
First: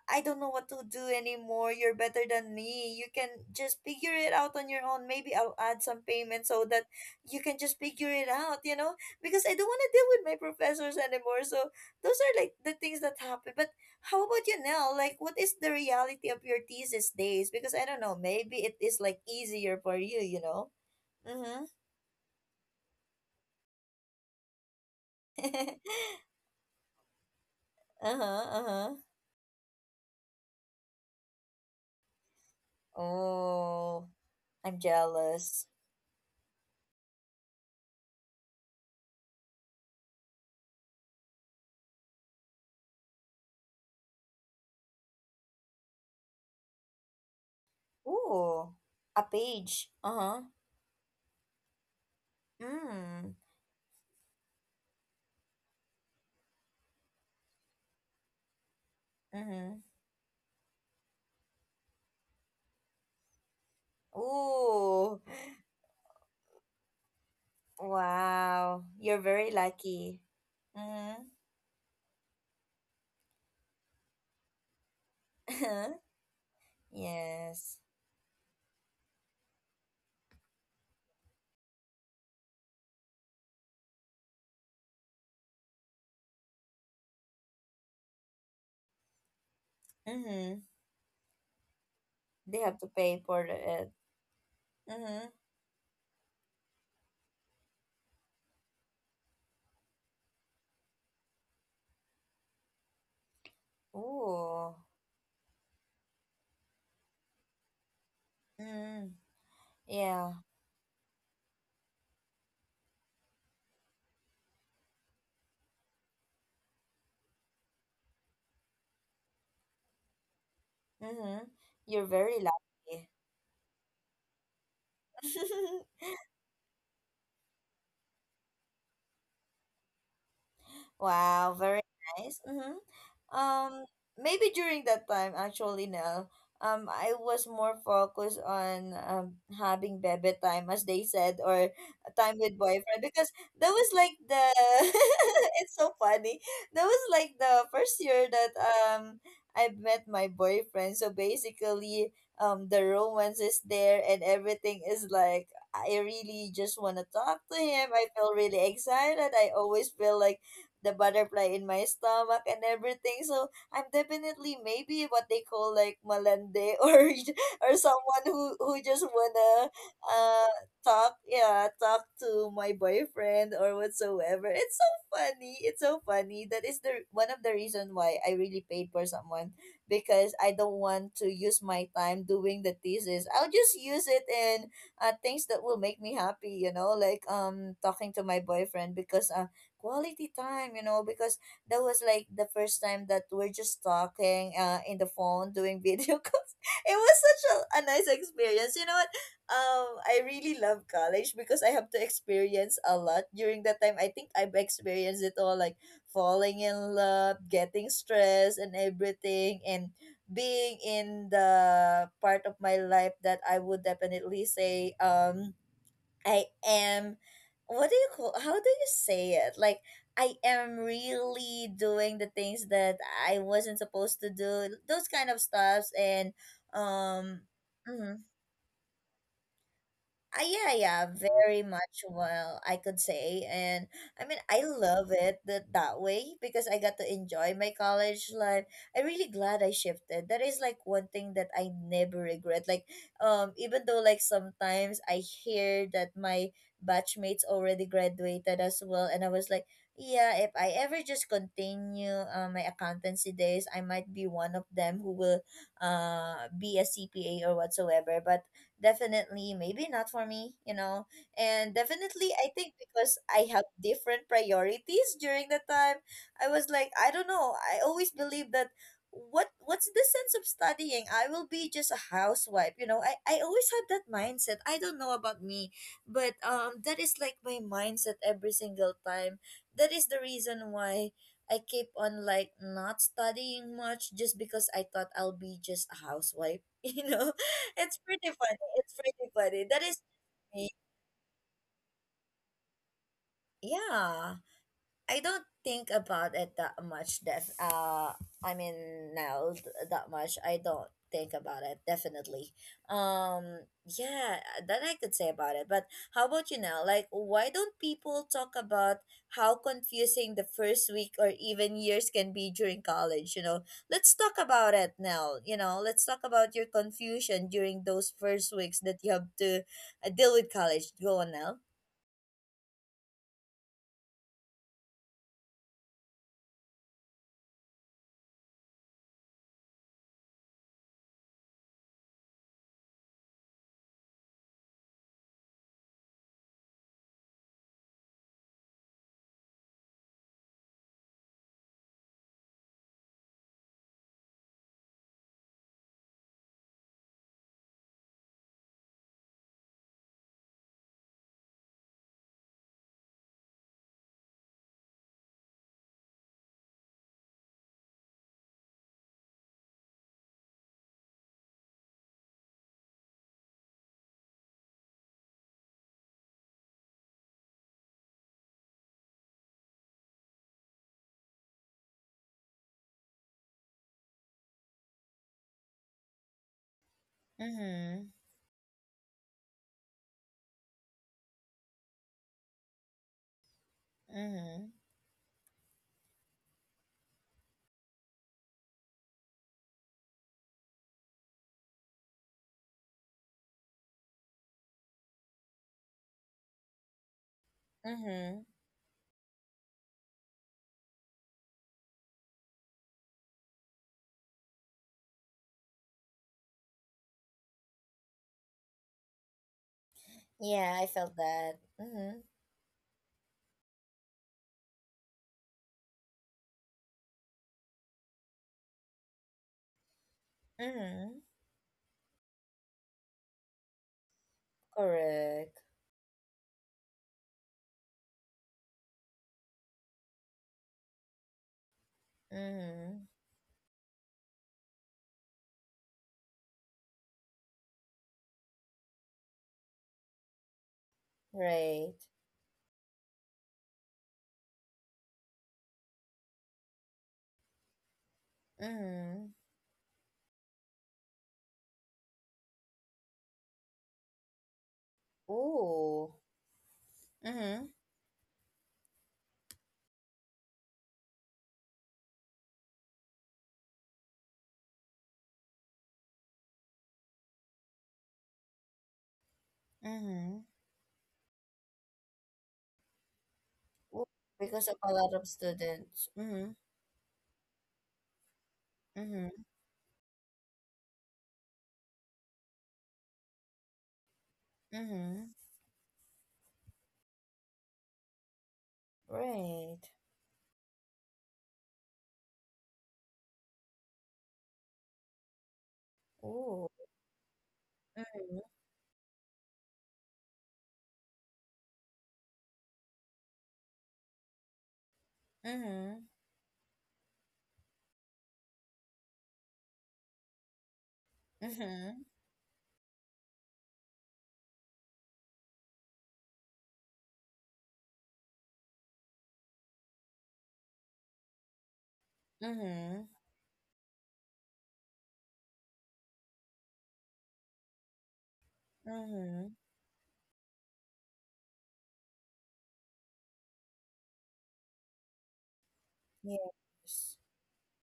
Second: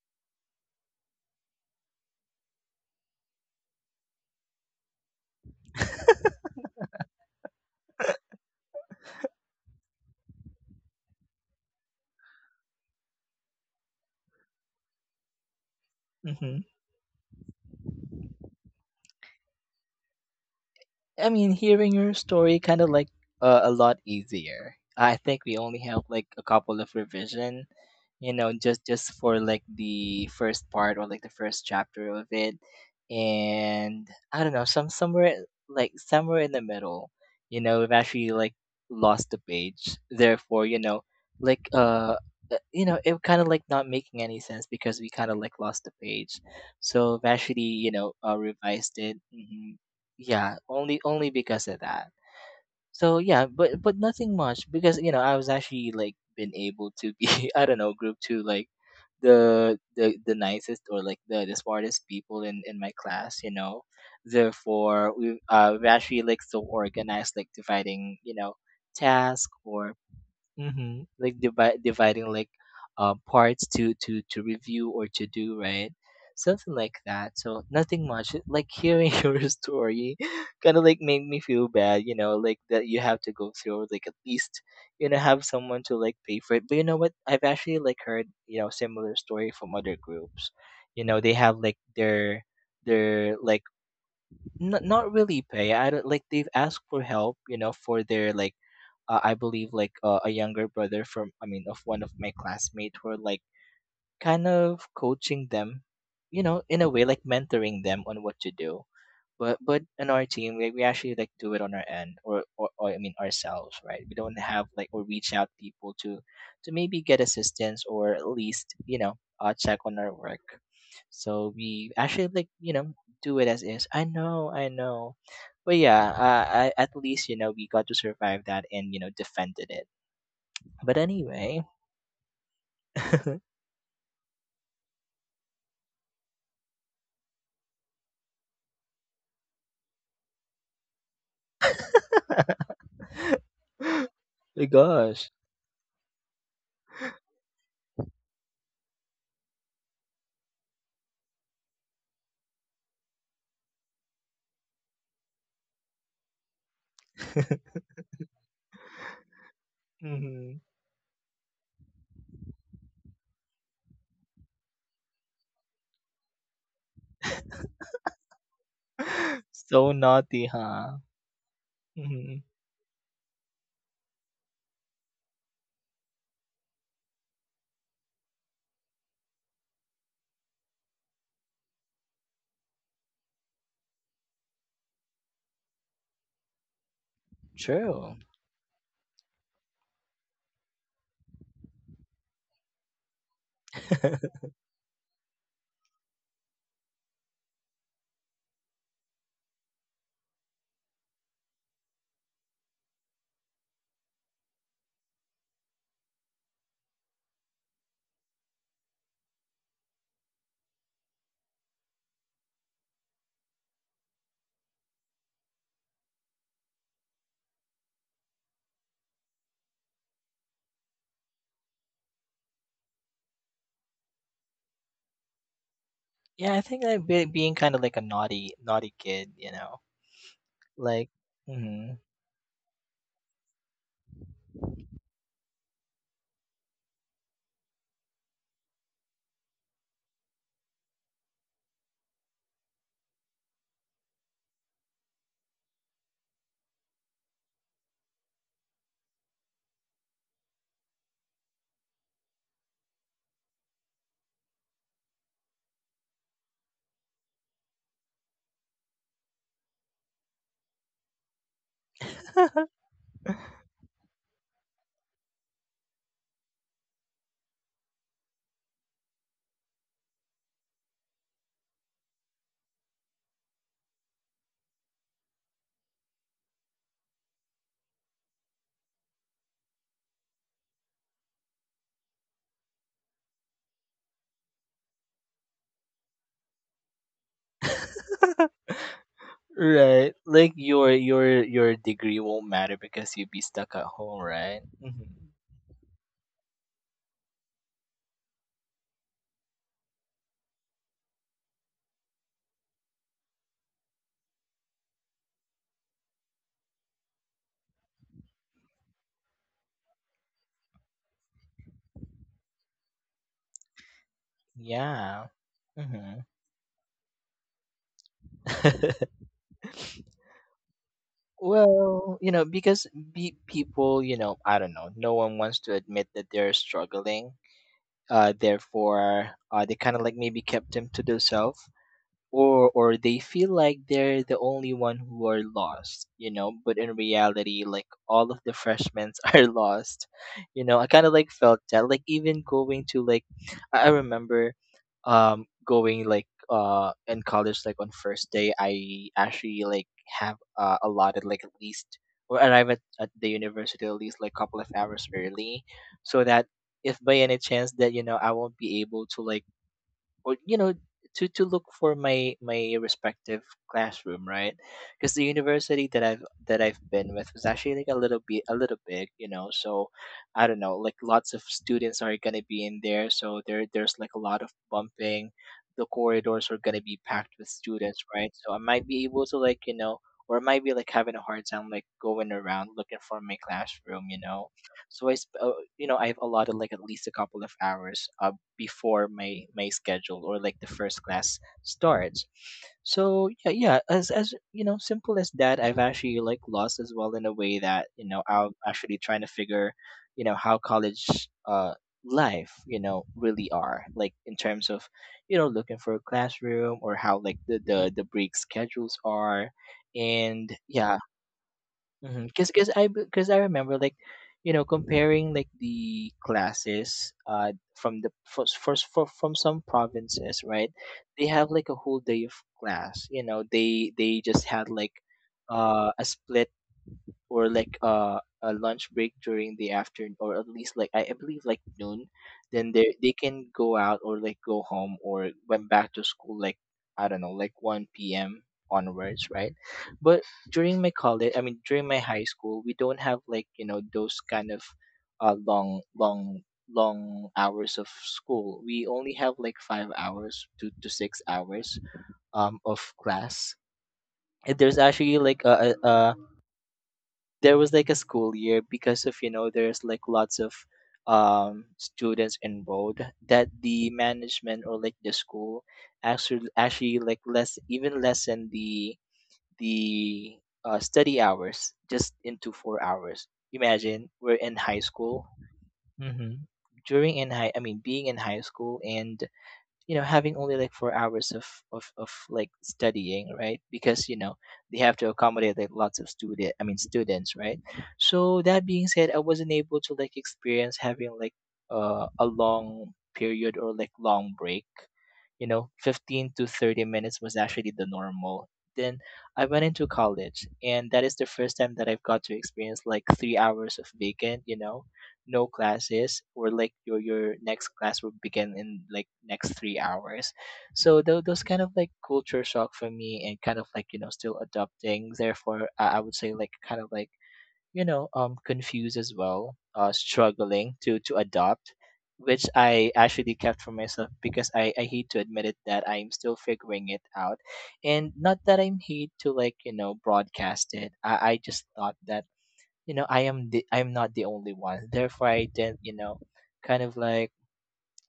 [SPEAKER 1] I don't know what to do anymore. You're better than me. You can just figure it out on your own. Maybe I'll add some payment so that you can just figure it out, you know? Because I don't want to deal with my professors anymore. So those are like the things that happen. But how about you now? Like, what is the reality of
[SPEAKER 2] Mm-hmm.
[SPEAKER 1] your thesis days? Because I don't know. Maybe it is like easier for you, you know?
[SPEAKER 2] I mean,
[SPEAKER 1] Mm-hmm.
[SPEAKER 2] hearing your story kind of like a lot easier. I think we only have like a couple of revision, you
[SPEAKER 1] Uh-huh,
[SPEAKER 2] know, just
[SPEAKER 1] uh-huh.
[SPEAKER 2] for like the first part or like the first chapter of it, and
[SPEAKER 1] Oh,
[SPEAKER 2] I don't know,
[SPEAKER 1] I'm
[SPEAKER 2] some
[SPEAKER 1] jealous.
[SPEAKER 2] somewhere in the middle, you know, we've actually like lost the page. Therefore, you know, like you know, it kind of like not making any sense because we kind of like lost the page. So I've actually, you know,
[SPEAKER 1] Ooh,
[SPEAKER 2] revised it.
[SPEAKER 1] a
[SPEAKER 2] Mhm.
[SPEAKER 1] page. Uh-huh.
[SPEAKER 2] Yeah, only because of that. So
[SPEAKER 1] Mm.
[SPEAKER 2] yeah, but nothing much because you know I was actually like been able to be I don't know group to like the
[SPEAKER 1] Mm-hmm.
[SPEAKER 2] the the nicest or like the smartest people in my class, you know. Therefore
[SPEAKER 1] Ooh,
[SPEAKER 2] we actually like so organized, like dividing, you know,
[SPEAKER 1] wow. You're
[SPEAKER 2] task
[SPEAKER 1] very
[SPEAKER 2] or
[SPEAKER 1] lucky.
[SPEAKER 2] Mm-hmm.
[SPEAKER 1] Mm-hmm.
[SPEAKER 2] Like divide dividing like parts to to review or to do, right? Something like that. So
[SPEAKER 1] Yes.
[SPEAKER 2] nothing much. It- Like hearing your story kind of like made me feel bad, you know, like that you have to go through like at least you know have someone to like pay for it. But you know what? I've actually like heard, you know, similar story from other groups.
[SPEAKER 1] Mm-hmm.
[SPEAKER 2] You know, they have like their
[SPEAKER 1] They have to pay
[SPEAKER 2] their
[SPEAKER 1] for
[SPEAKER 2] like
[SPEAKER 1] it.
[SPEAKER 2] not
[SPEAKER 1] Mm-hmm.
[SPEAKER 2] really pay. I don't like they've asked for help, you know, for their like I believe like a younger brother from I mean of one of my classmates were like kind
[SPEAKER 1] Ooh.
[SPEAKER 2] of coaching them, you know, in a way like mentoring them on what to do.
[SPEAKER 1] Mm-hmm.
[SPEAKER 2] But in our
[SPEAKER 1] Yeah.
[SPEAKER 2] team we actually like do it on our end or I mean ourselves, right? We don't have like or reach out people to maybe get assistance or at least you know check on our work.
[SPEAKER 1] Mm-hmm.
[SPEAKER 2] So we
[SPEAKER 1] You're
[SPEAKER 2] actually
[SPEAKER 1] very
[SPEAKER 2] like you know
[SPEAKER 1] lucky.
[SPEAKER 2] do it as is. I know. But yeah, I, at least you know we got to survive that and you know defended it. But
[SPEAKER 1] Wow,
[SPEAKER 2] anyway
[SPEAKER 1] very nice. Mm-hmm. Um, maybe during that time, actually, now, I was more focused on having baby time, as they said, or time with boyfriend, because that was like the—
[SPEAKER 2] my gosh.
[SPEAKER 1] it's so funny. That was like the first year that I met my boyfriend. So basically, the romance is there, and everything is like I really just want to talk to him. I feel really excited. I always feel like
[SPEAKER 2] Mhm.
[SPEAKER 1] the butterfly in my stomach and everything. So I'm definitely maybe what they call like malande, or someone who just wanna
[SPEAKER 2] So naughty
[SPEAKER 1] uh
[SPEAKER 2] huh.
[SPEAKER 1] talk, yeah, talk
[SPEAKER 2] Mhm.
[SPEAKER 1] to my boyfriend or whatsoever. It's so funny. It's so funny. That is the one of the reason why I really paid for someone, because I don't want to use my time doing the thesis. I'll just use it in things that will make me happy. You know, like
[SPEAKER 2] True.
[SPEAKER 1] talking to my boyfriend, because quality time, you know, because that was like the first time that we're just talking in the phone, doing video calls. It was such a nice experience. You know what? I really love college because I have to experience a lot during that time. I think I've experienced it all, like falling in love, getting stressed, and everything, and being in the part of my life that I would definitely say, I am— what do you call, how do you say it? Like, I am really doing the things that I wasn't supposed to do, those kind of stuffs. And
[SPEAKER 2] Yeah, I think like
[SPEAKER 1] um
[SPEAKER 2] being kind of like a
[SPEAKER 1] mhm.
[SPEAKER 2] naughty, naughty kid, you know,
[SPEAKER 1] Yeah,
[SPEAKER 2] like,
[SPEAKER 1] yeah, very
[SPEAKER 2] hmm.
[SPEAKER 1] much well, I could say. And I mean, I love it that, that way, because I got to enjoy my college life. I'm really glad I shifted. That is like one thing that I never regret. Like, even though like sometimes I hear that my batchmates already graduated as well, and I was like, yeah, if I ever just continue my accountancy days, I might be one of them who will be a CPA or whatsoever. But definitely maybe not for me, you know. And definitely I think because I have different priorities during the time. I was like, I don't know, I always believe that what's the sense of studying, I will be just a housewife, you know. I always had that mindset. I don't know about me, but that is like my mindset every single time. That is the reason why I keep on like not studying much, just because I thought I'll be just a housewife. You know? It's pretty funny. It's pretty funny. That is
[SPEAKER 2] Right, like
[SPEAKER 1] me.
[SPEAKER 2] your your degree won't matter because you'd be stuck at home,
[SPEAKER 1] Yeah.
[SPEAKER 2] right?
[SPEAKER 1] I
[SPEAKER 2] Hmm.
[SPEAKER 1] don't think about it that much. Def, I mean Now that much, I don't think about it definitely. Yeah, that I could say about it. But how about you now? Like, why don't people talk about how confusing the first week or even years can be during college? You know, let's talk about it
[SPEAKER 2] Yeah.
[SPEAKER 1] now. You know, let's
[SPEAKER 2] Hmm.
[SPEAKER 1] talk about your confusion during those first weeks that you have to deal with college. Go on now.
[SPEAKER 2] Well, you know, because people, you know, I don't know, no one wants to admit that they're struggling. Therefore, they kind of like maybe kept them to themselves, or they feel like they're the only one who are lost, you know, but in reality like all of the freshmen are lost, you know. I kind of like felt that like even going to like I remember going like in college like on first day, I actually like have allotted like at least or arrive at the university at least like couple of hours early, so that if by any chance that you know I won't be able to like or you know to look for my respective classroom, right? Because the university that I've been with was actually like a little bit a little big, you know, so I don't know like lots of students are going to be in there, so there's like a lot of bumping, the corridors are going to be packed with students,
[SPEAKER 1] Mhm.
[SPEAKER 2] right? So I might be able to like you know or I might be like having a hard time like going around looking for my classroom, you know.
[SPEAKER 1] Mhm.
[SPEAKER 2] So you know, I've allotted like at least a couple of hours before my schedule or like the first class starts. So yeah, yeah, as you know, simple as that. I've actually like lost as well in a way that you know I'm
[SPEAKER 1] Mhm.
[SPEAKER 2] actually trying to figure, you know, how college uh life you know really are like in terms of you know looking for a classroom or how like the break schedules are, and
[SPEAKER 1] Yeah, I
[SPEAKER 2] yeah.
[SPEAKER 1] felt that. Mm-hmm.
[SPEAKER 2] Mm-hmm. Cause I, cause I remember like, you know, comparing like the classes, from first from some provinces, right?
[SPEAKER 1] Mm-hmm.
[SPEAKER 2] They have like a whole day of class. You know, they just had like,
[SPEAKER 1] Correct.
[SPEAKER 2] a split or like a lunch break during the afternoon or at least like I believe like noon, then they
[SPEAKER 1] Mm-hmm.
[SPEAKER 2] can go out or like go home or went back to school like I don't know like 1 p.m. Onwards, right? But during my college, I mean during my
[SPEAKER 1] Right.
[SPEAKER 2] high school, we don't have like those kind of uh, long long long hours of school. We only have
[SPEAKER 1] Mm-hmm.
[SPEAKER 2] like 5 hours to 6 hours of class. And there's actually like
[SPEAKER 1] Ooh.
[SPEAKER 2] a there
[SPEAKER 1] Mm-hmm.
[SPEAKER 2] was like a school year, because of there's like lots of students enrolled, that the management or like the school actually like lessen the
[SPEAKER 1] Mm-hmm.
[SPEAKER 2] study hours just into 4 hours. Imagine,
[SPEAKER 1] Ooh.
[SPEAKER 2] we're in
[SPEAKER 1] Because
[SPEAKER 2] high
[SPEAKER 1] of a lot
[SPEAKER 2] school.
[SPEAKER 1] of students.
[SPEAKER 2] hmm
[SPEAKER 1] Mm-hmm.
[SPEAKER 2] during in high I mean being in high school and
[SPEAKER 1] Mm-hmm.
[SPEAKER 2] having only like 4 hours of like studying, right? Because they have to
[SPEAKER 1] Mm-hmm.
[SPEAKER 2] accommodate like lots of students, right? So that being said, I wasn't able
[SPEAKER 1] Right.
[SPEAKER 2] to like experience having like a long period or like long break. You know, 15 to
[SPEAKER 1] Ooh.
[SPEAKER 2] 30 minutes was actually the normal.
[SPEAKER 1] Mm-hmm.
[SPEAKER 2] Then I went into college and that is the first time that I've got to experience like 3 hours of vacant, you know, no
[SPEAKER 1] Mm-hmm.
[SPEAKER 2] classes, or like your next class will begin in like next 3 hours. So those kind of like
[SPEAKER 1] Mm-hmm.
[SPEAKER 2] culture shock for me, and kind of like, you know, still adopting. Therefore, I would say like kind of like, you know, confused as well, struggling to adopt, which I
[SPEAKER 1] Mm-hmm.
[SPEAKER 2] actually kept for myself because I hate to admit it that I'm still figuring it out. And not that I'm hate to like,
[SPEAKER 1] Mm-hmm.
[SPEAKER 2] you know, broadcast it. I just thought that, you know, I'm not the only one, therefore I didn't, you know, kind of
[SPEAKER 1] Yes.
[SPEAKER 2] like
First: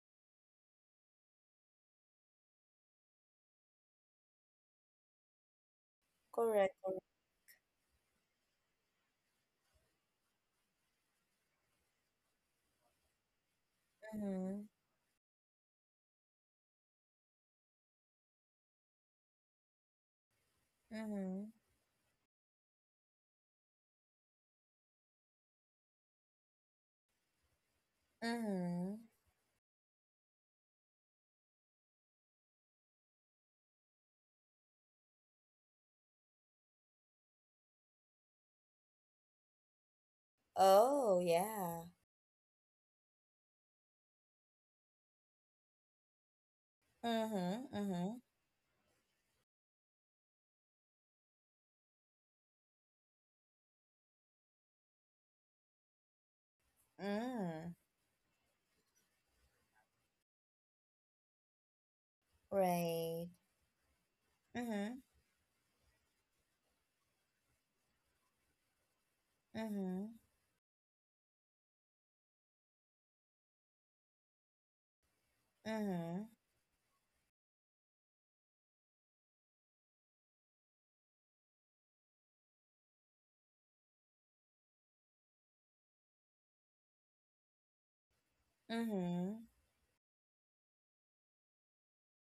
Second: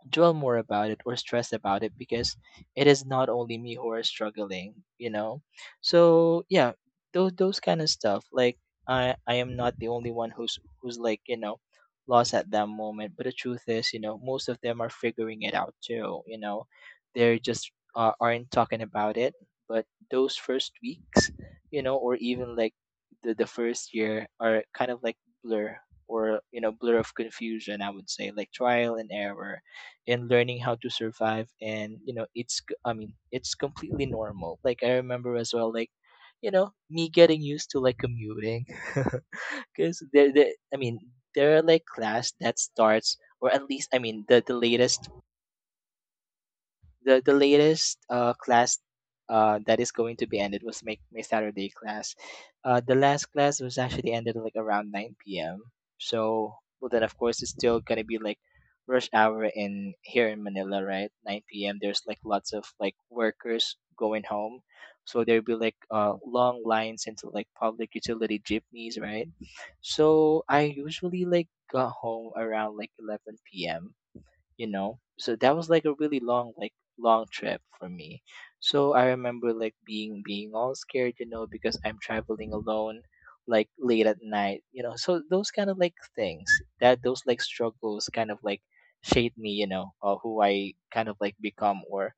[SPEAKER 2] dwell more about it or stress about it, because it is not only me who are struggling, you know. So yeah,
[SPEAKER 1] Correct. Correct.
[SPEAKER 2] those kind of stuff like I am not the only one who's like, you know, lost at that moment. But the truth is, you know, most of
[SPEAKER 1] Mm-hmm.
[SPEAKER 2] them are figuring it out too, you know. They're just aren't talking about it. But those first weeks,
[SPEAKER 1] Mm-hmm.
[SPEAKER 2] you know, or even like the first year are kind of like blur, or, you know, blur of confusion. I would say like
[SPEAKER 1] Mm-hmm.
[SPEAKER 2] trial and error and learning how to survive. And, you know, it's it's completely normal. Like, I remember as well like, you know, me getting used to like commuting because there, I mean,
[SPEAKER 1] Oh,
[SPEAKER 2] there are like
[SPEAKER 1] yeah.
[SPEAKER 2] class that starts, or at least I mean, the latest the
[SPEAKER 1] Mm-hmm.
[SPEAKER 2] latest
[SPEAKER 1] Mm-hmm.
[SPEAKER 2] class that is going to be ended was my Saturday class. The last class was actually ended like around nine p.m. So, well, then of course it's
[SPEAKER 1] Mm.
[SPEAKER 2] still gonna be like rush hour in here in Manila, right? Nine p.m. There's like lots of like
[SPEAKER 1] Right.
[SPEAKER 2] workers going home,
[SPEAKER 1] Mm-hmm.
[SPEAKER 2] so there'll be like long lines into like public utility jeepneys, right?
[SPEAKER 1] Mm-hmm.
[SPEAKER 2] So I usually like got home around like 11 p.m. You know, so that was like a really
[SPEAKER 1] Mm-hmm.
[SPEAKER 2] long like long trip for me. So I remember like being all scared, you know, because I'm traveling alone like late at night. You know, so those kind of like things, that those like struggles kind of like shape
[SPEAKER 1] Mm-hmm.
[SPEAKER 2] me, you know, or who I kind of like become, or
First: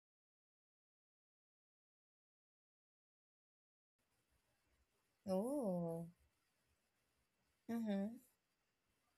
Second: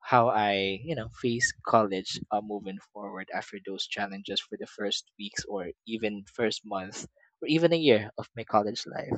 [SPEAKER 2] how I, you know, face college, moving forward after those challenges for the first weeks or
[SPEAKER 1] Oh.
[SPEAKER 2] even first month, or even a year
[SPEAKER 1] Mm-hmm.
[SPEAKER 2] of my college life.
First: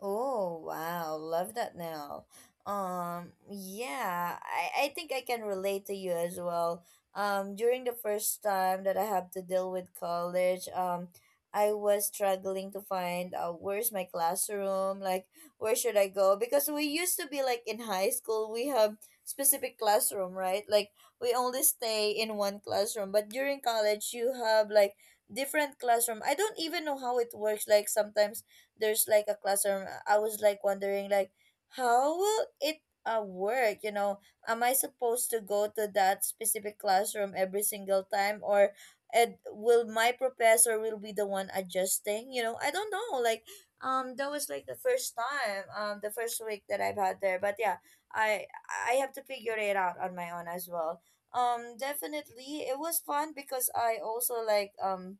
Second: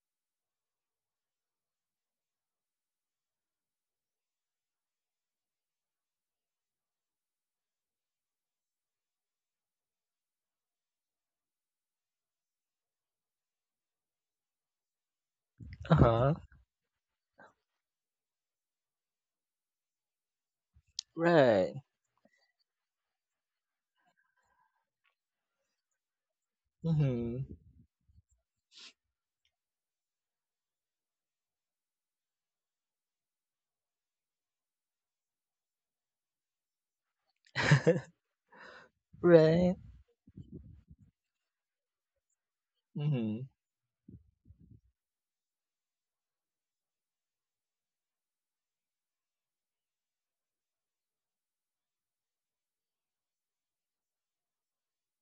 [SPEAKER 1] Oh wow, love that now. Yeah, I think I can relate to you as well. During the first time that I have to deal with college, I was struggling to find where's my classroom, like where should I
[SPEAKER 2] Uh-huh.
[SPEAKER 1] go? Because we used to be like in high school, we have specific classroom, right? Like, we only
[SPEAKER 2] Right.
[SPEAKER 1] stay in one classroom, but during college you have like different classroom. I don't even know how it
[SPEAKER 2] Mm-hmm.
[SPEAKER 1] works. Like sometimes there's like a classroom, I was like wondering like how will it work, you know, am I supposed to go to that specific classroom every single time, or— and
[SPEAKER 2] Right.
[SPEAKER 1] will my professor will be the one adjusting, you know, I don't know like.
[SPEAKER 2] Mhm.
[SPEAKER 1] That was like the first time, the first week that I've had there. But yeah, i I have to figure it out on my own as well. Definitely it was fun, because I also like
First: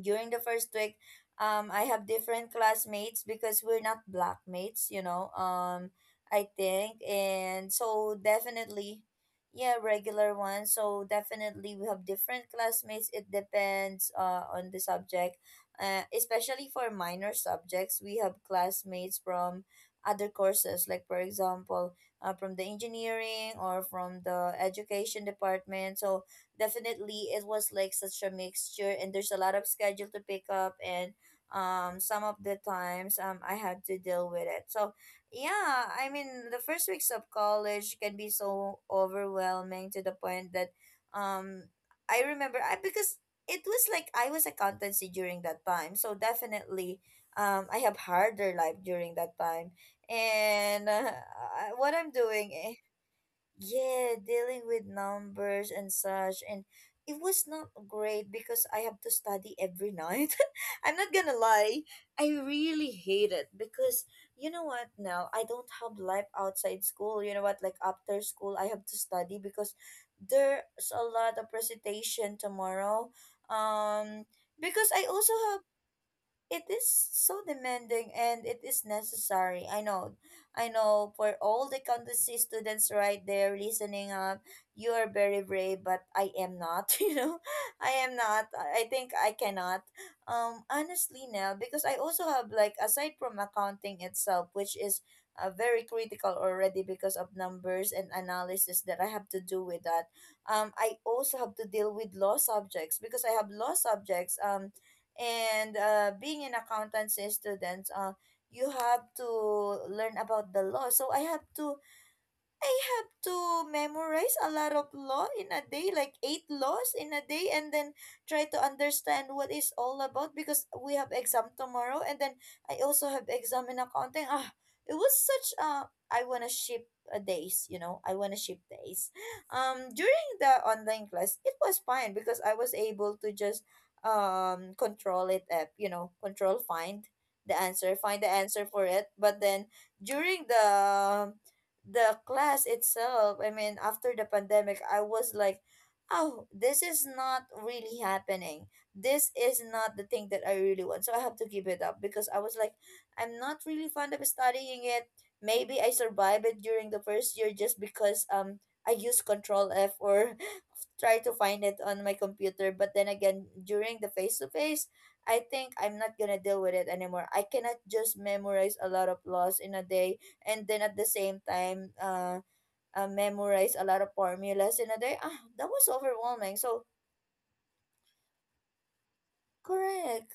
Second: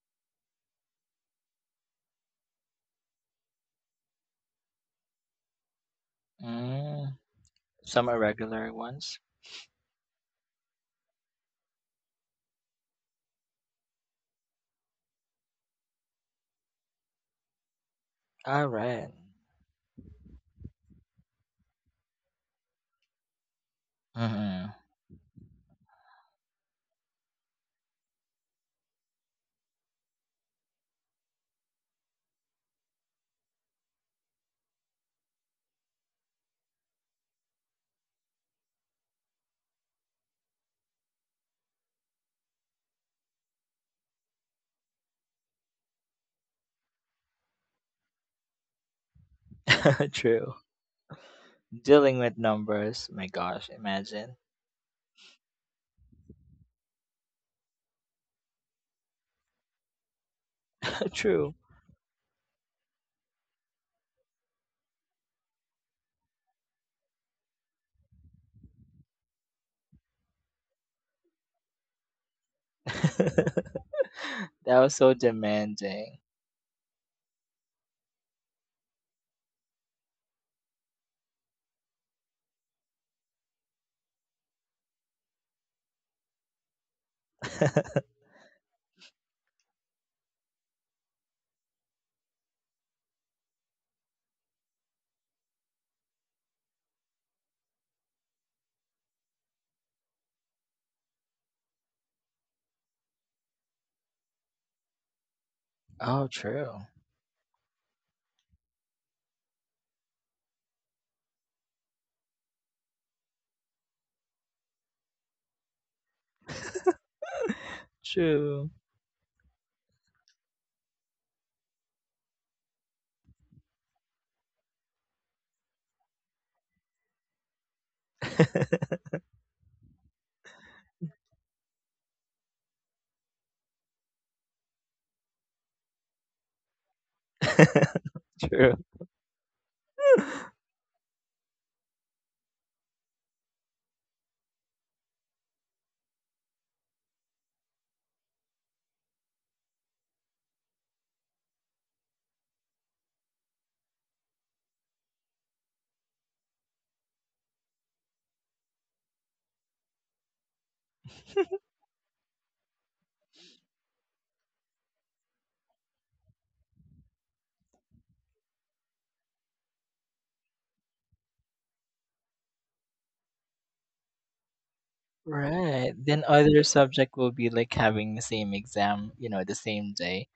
[SPEAKER 1] during the first week, I have different classmates, because we're not blackmates, you know. I think
[SPEAKER 2] Mm.
[SPEAKER 1] and
[SPEAKER 2] Some
[SPEAKER 1] So
[SPEAKER 2] irregular
[SPEAKER 1] definitely,
[SPEAKER 2] ones.
[SPEAKER 1] yeah, regular ones. So definitely we have different classmates. It depends on the subject, especially for minor subjects, we have
[SPEAKER 2] All right.
[SPEAKER 1] classmates from other courses, like for example, from the engineering or from the
[SPEAKER 2] Mhm.
[SPEAKER 1] education department. So definitely it was like such a mixture, and there's a lot of schedule to pick up. And some of the times, I had to deal with it. So yeah, I mean, the first weeks of college can be so overwhelming, to the point that um I remember I because it was like I was accountancy during that time. So definitely, I have harder life during that time.
[SPEAKER 2] True.
[SPEAKER 1] And what I'm
[SPEAKER 2] Dealing with
[SPEAKER 1] doing,
[SPEAKER 2] numbers. My gosh,
[SPEAKER 1] yeah,
[SPEAKER 2] imagine.
[SPEAKER 1] dealing with numbers and such. And it was not great, because I have to study every night. I'm not gonna
[SPEAKER 2] True.
[SPEAKER 1] lie, I really hate it. Because you know what, now I don't have life outside school, you know what, like after school I have to study because there's a lot of presentation tomorrow. um
[SPEAKER 2] That
[SPEAKER 1] because
[SPEAKER 2] was
[SPEAKER 1] I
[SPEAKER 2] so
[SPEAKER 1] also have—
[SPEAKER 2] demanding.
[SPEAKER 1] it is so demanding, and it is necessary. I know. I know, for all the accountancy students right there listening up, you are very brave, but I am not. You know. I am not. I think I cannot. Honestly now, because I also have like, aside from accounting itself, which is very critical already because of numbers and analysis that I have to do with that. I also have to deal with law subjects, because I have law subjects. And
[SPEAKER 2] Oh,
[SPEAKER 1] Being an
[SPEAKER 2] true.
[SPEAKER 1] accountancy student, you have to learn about the law. So I have to— I have to memorize a lot of law in a day, like 8 laws in a day, and then try to
[SPEAKER 2] True.
[SPEAKER 1] understand what is all about, because we have exam tomorrow, and then I also have exam in accounting. Ah, it was such a— I wanna ship a days, you know, I wanna ship days. During the online class, it was fine, because I was able to just control it app, you know, control, find the answer
[SPEAKER 2] True.
[SPEAKER 1] for it, but then during the class itself, I mean, after the pandemic, I was like, oh, this is not really happening. This is not the thing that I really want. So I have to give it up, because I was like, I'm not really fond of studying it. Maybe I survive it during the first year, just because I use control F or try to find it on my computer. But then again, during the face to face, I think I'm not gonna deal with it anymore. I cannot just memorize a lot of laws in a day and then at the same time memorize a lot of formulas in a day. Ah, that was
[SPEAKER 2] Right. Then
[SPEAKER 1] overwhelming.
[SPEAKER 2] other
[SPEAKER 1] So
[SPEAKER 2] subject will be like having the same exam, you know, the same day.
[SPEAKER 1] correct.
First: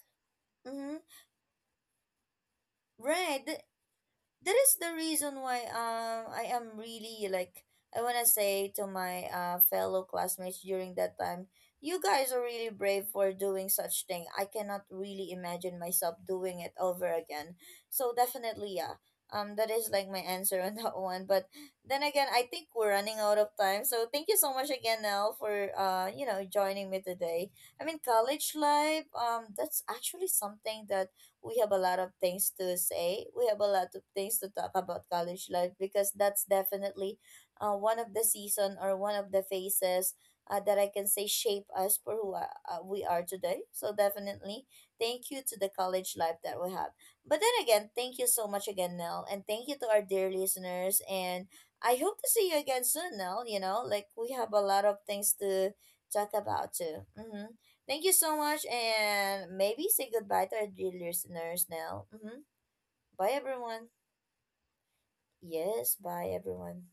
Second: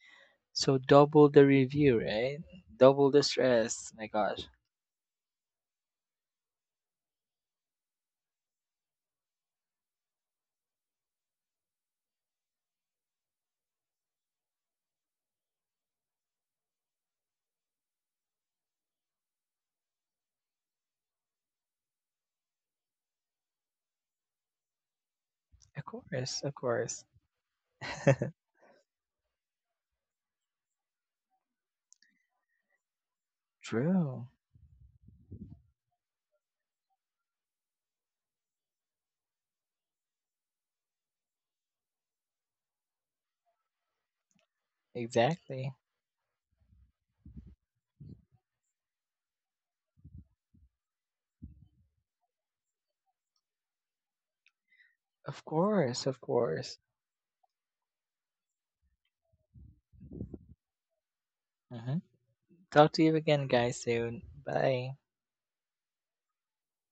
[SPEAKER 2] So
[SPEAKER 1] Mm-hmm.
[SPEAKER 2] double the review, right? Double the
[SPEAKER 1] Right.
[SPEAKER 2] stress. My gosh.
[SPEAKER 1] That is the reason why I am really like— I wanna say to my fellow classmates during that time, you guys are really brave for doing such thing. I cannot really imagine myself doing it over again. So definitely, yeah. That is like my answer on that one. But then again, I think we're running out of time. So thank you so much again, Nell, for
[SPEAKER 2] Of
[SPEAKER 1] you
[SPEAKER 2] course,
[SPEAKER 1] know,
[SPEAKER 2] of
[SPEAKER 1] joining me
[SPEAKER 2] course.
[SPEAKER 1] today. I mean, college life, that's actually something that we have a lot of things to say. We have a lot of
[SPEAKER 2] True.
[SPEAKER 1] things to talk about college life, because that's definitely one of the season or one of the phases that I can say shape us for who we are today. So definitely, thank you to the
[SPEAKER 2] Exactly.
[SPEAKER 1] college life that we have. But then again, thank you so much again, Nell, and thank you to our dear listeners. And I hope to see you again soon, Nell. You know, like we have a lot of things
[SPEAKER 2] Of
[SPEAKER 1] to
[SPEAKER 2] course, of
[SPEAKER 1] talk about
[SPEAKER 2] course.
[SPEAKER 1] too. Mm-hmm. Thank you so much, and maybe say goodbye to our dear listeners
[SPEAKER 2] hmm
[SPEAKER 1] now. Mm-hmm.
[SPEAKER 2] Talk to you
[SPEAKER 1] Bye,
[SPEAKER 2] again, guys,
[SPEAKER 1] everyone.
[SPEAKER 2] soon. Bye.
[SPEAKER 1] Yes, bye, everyone.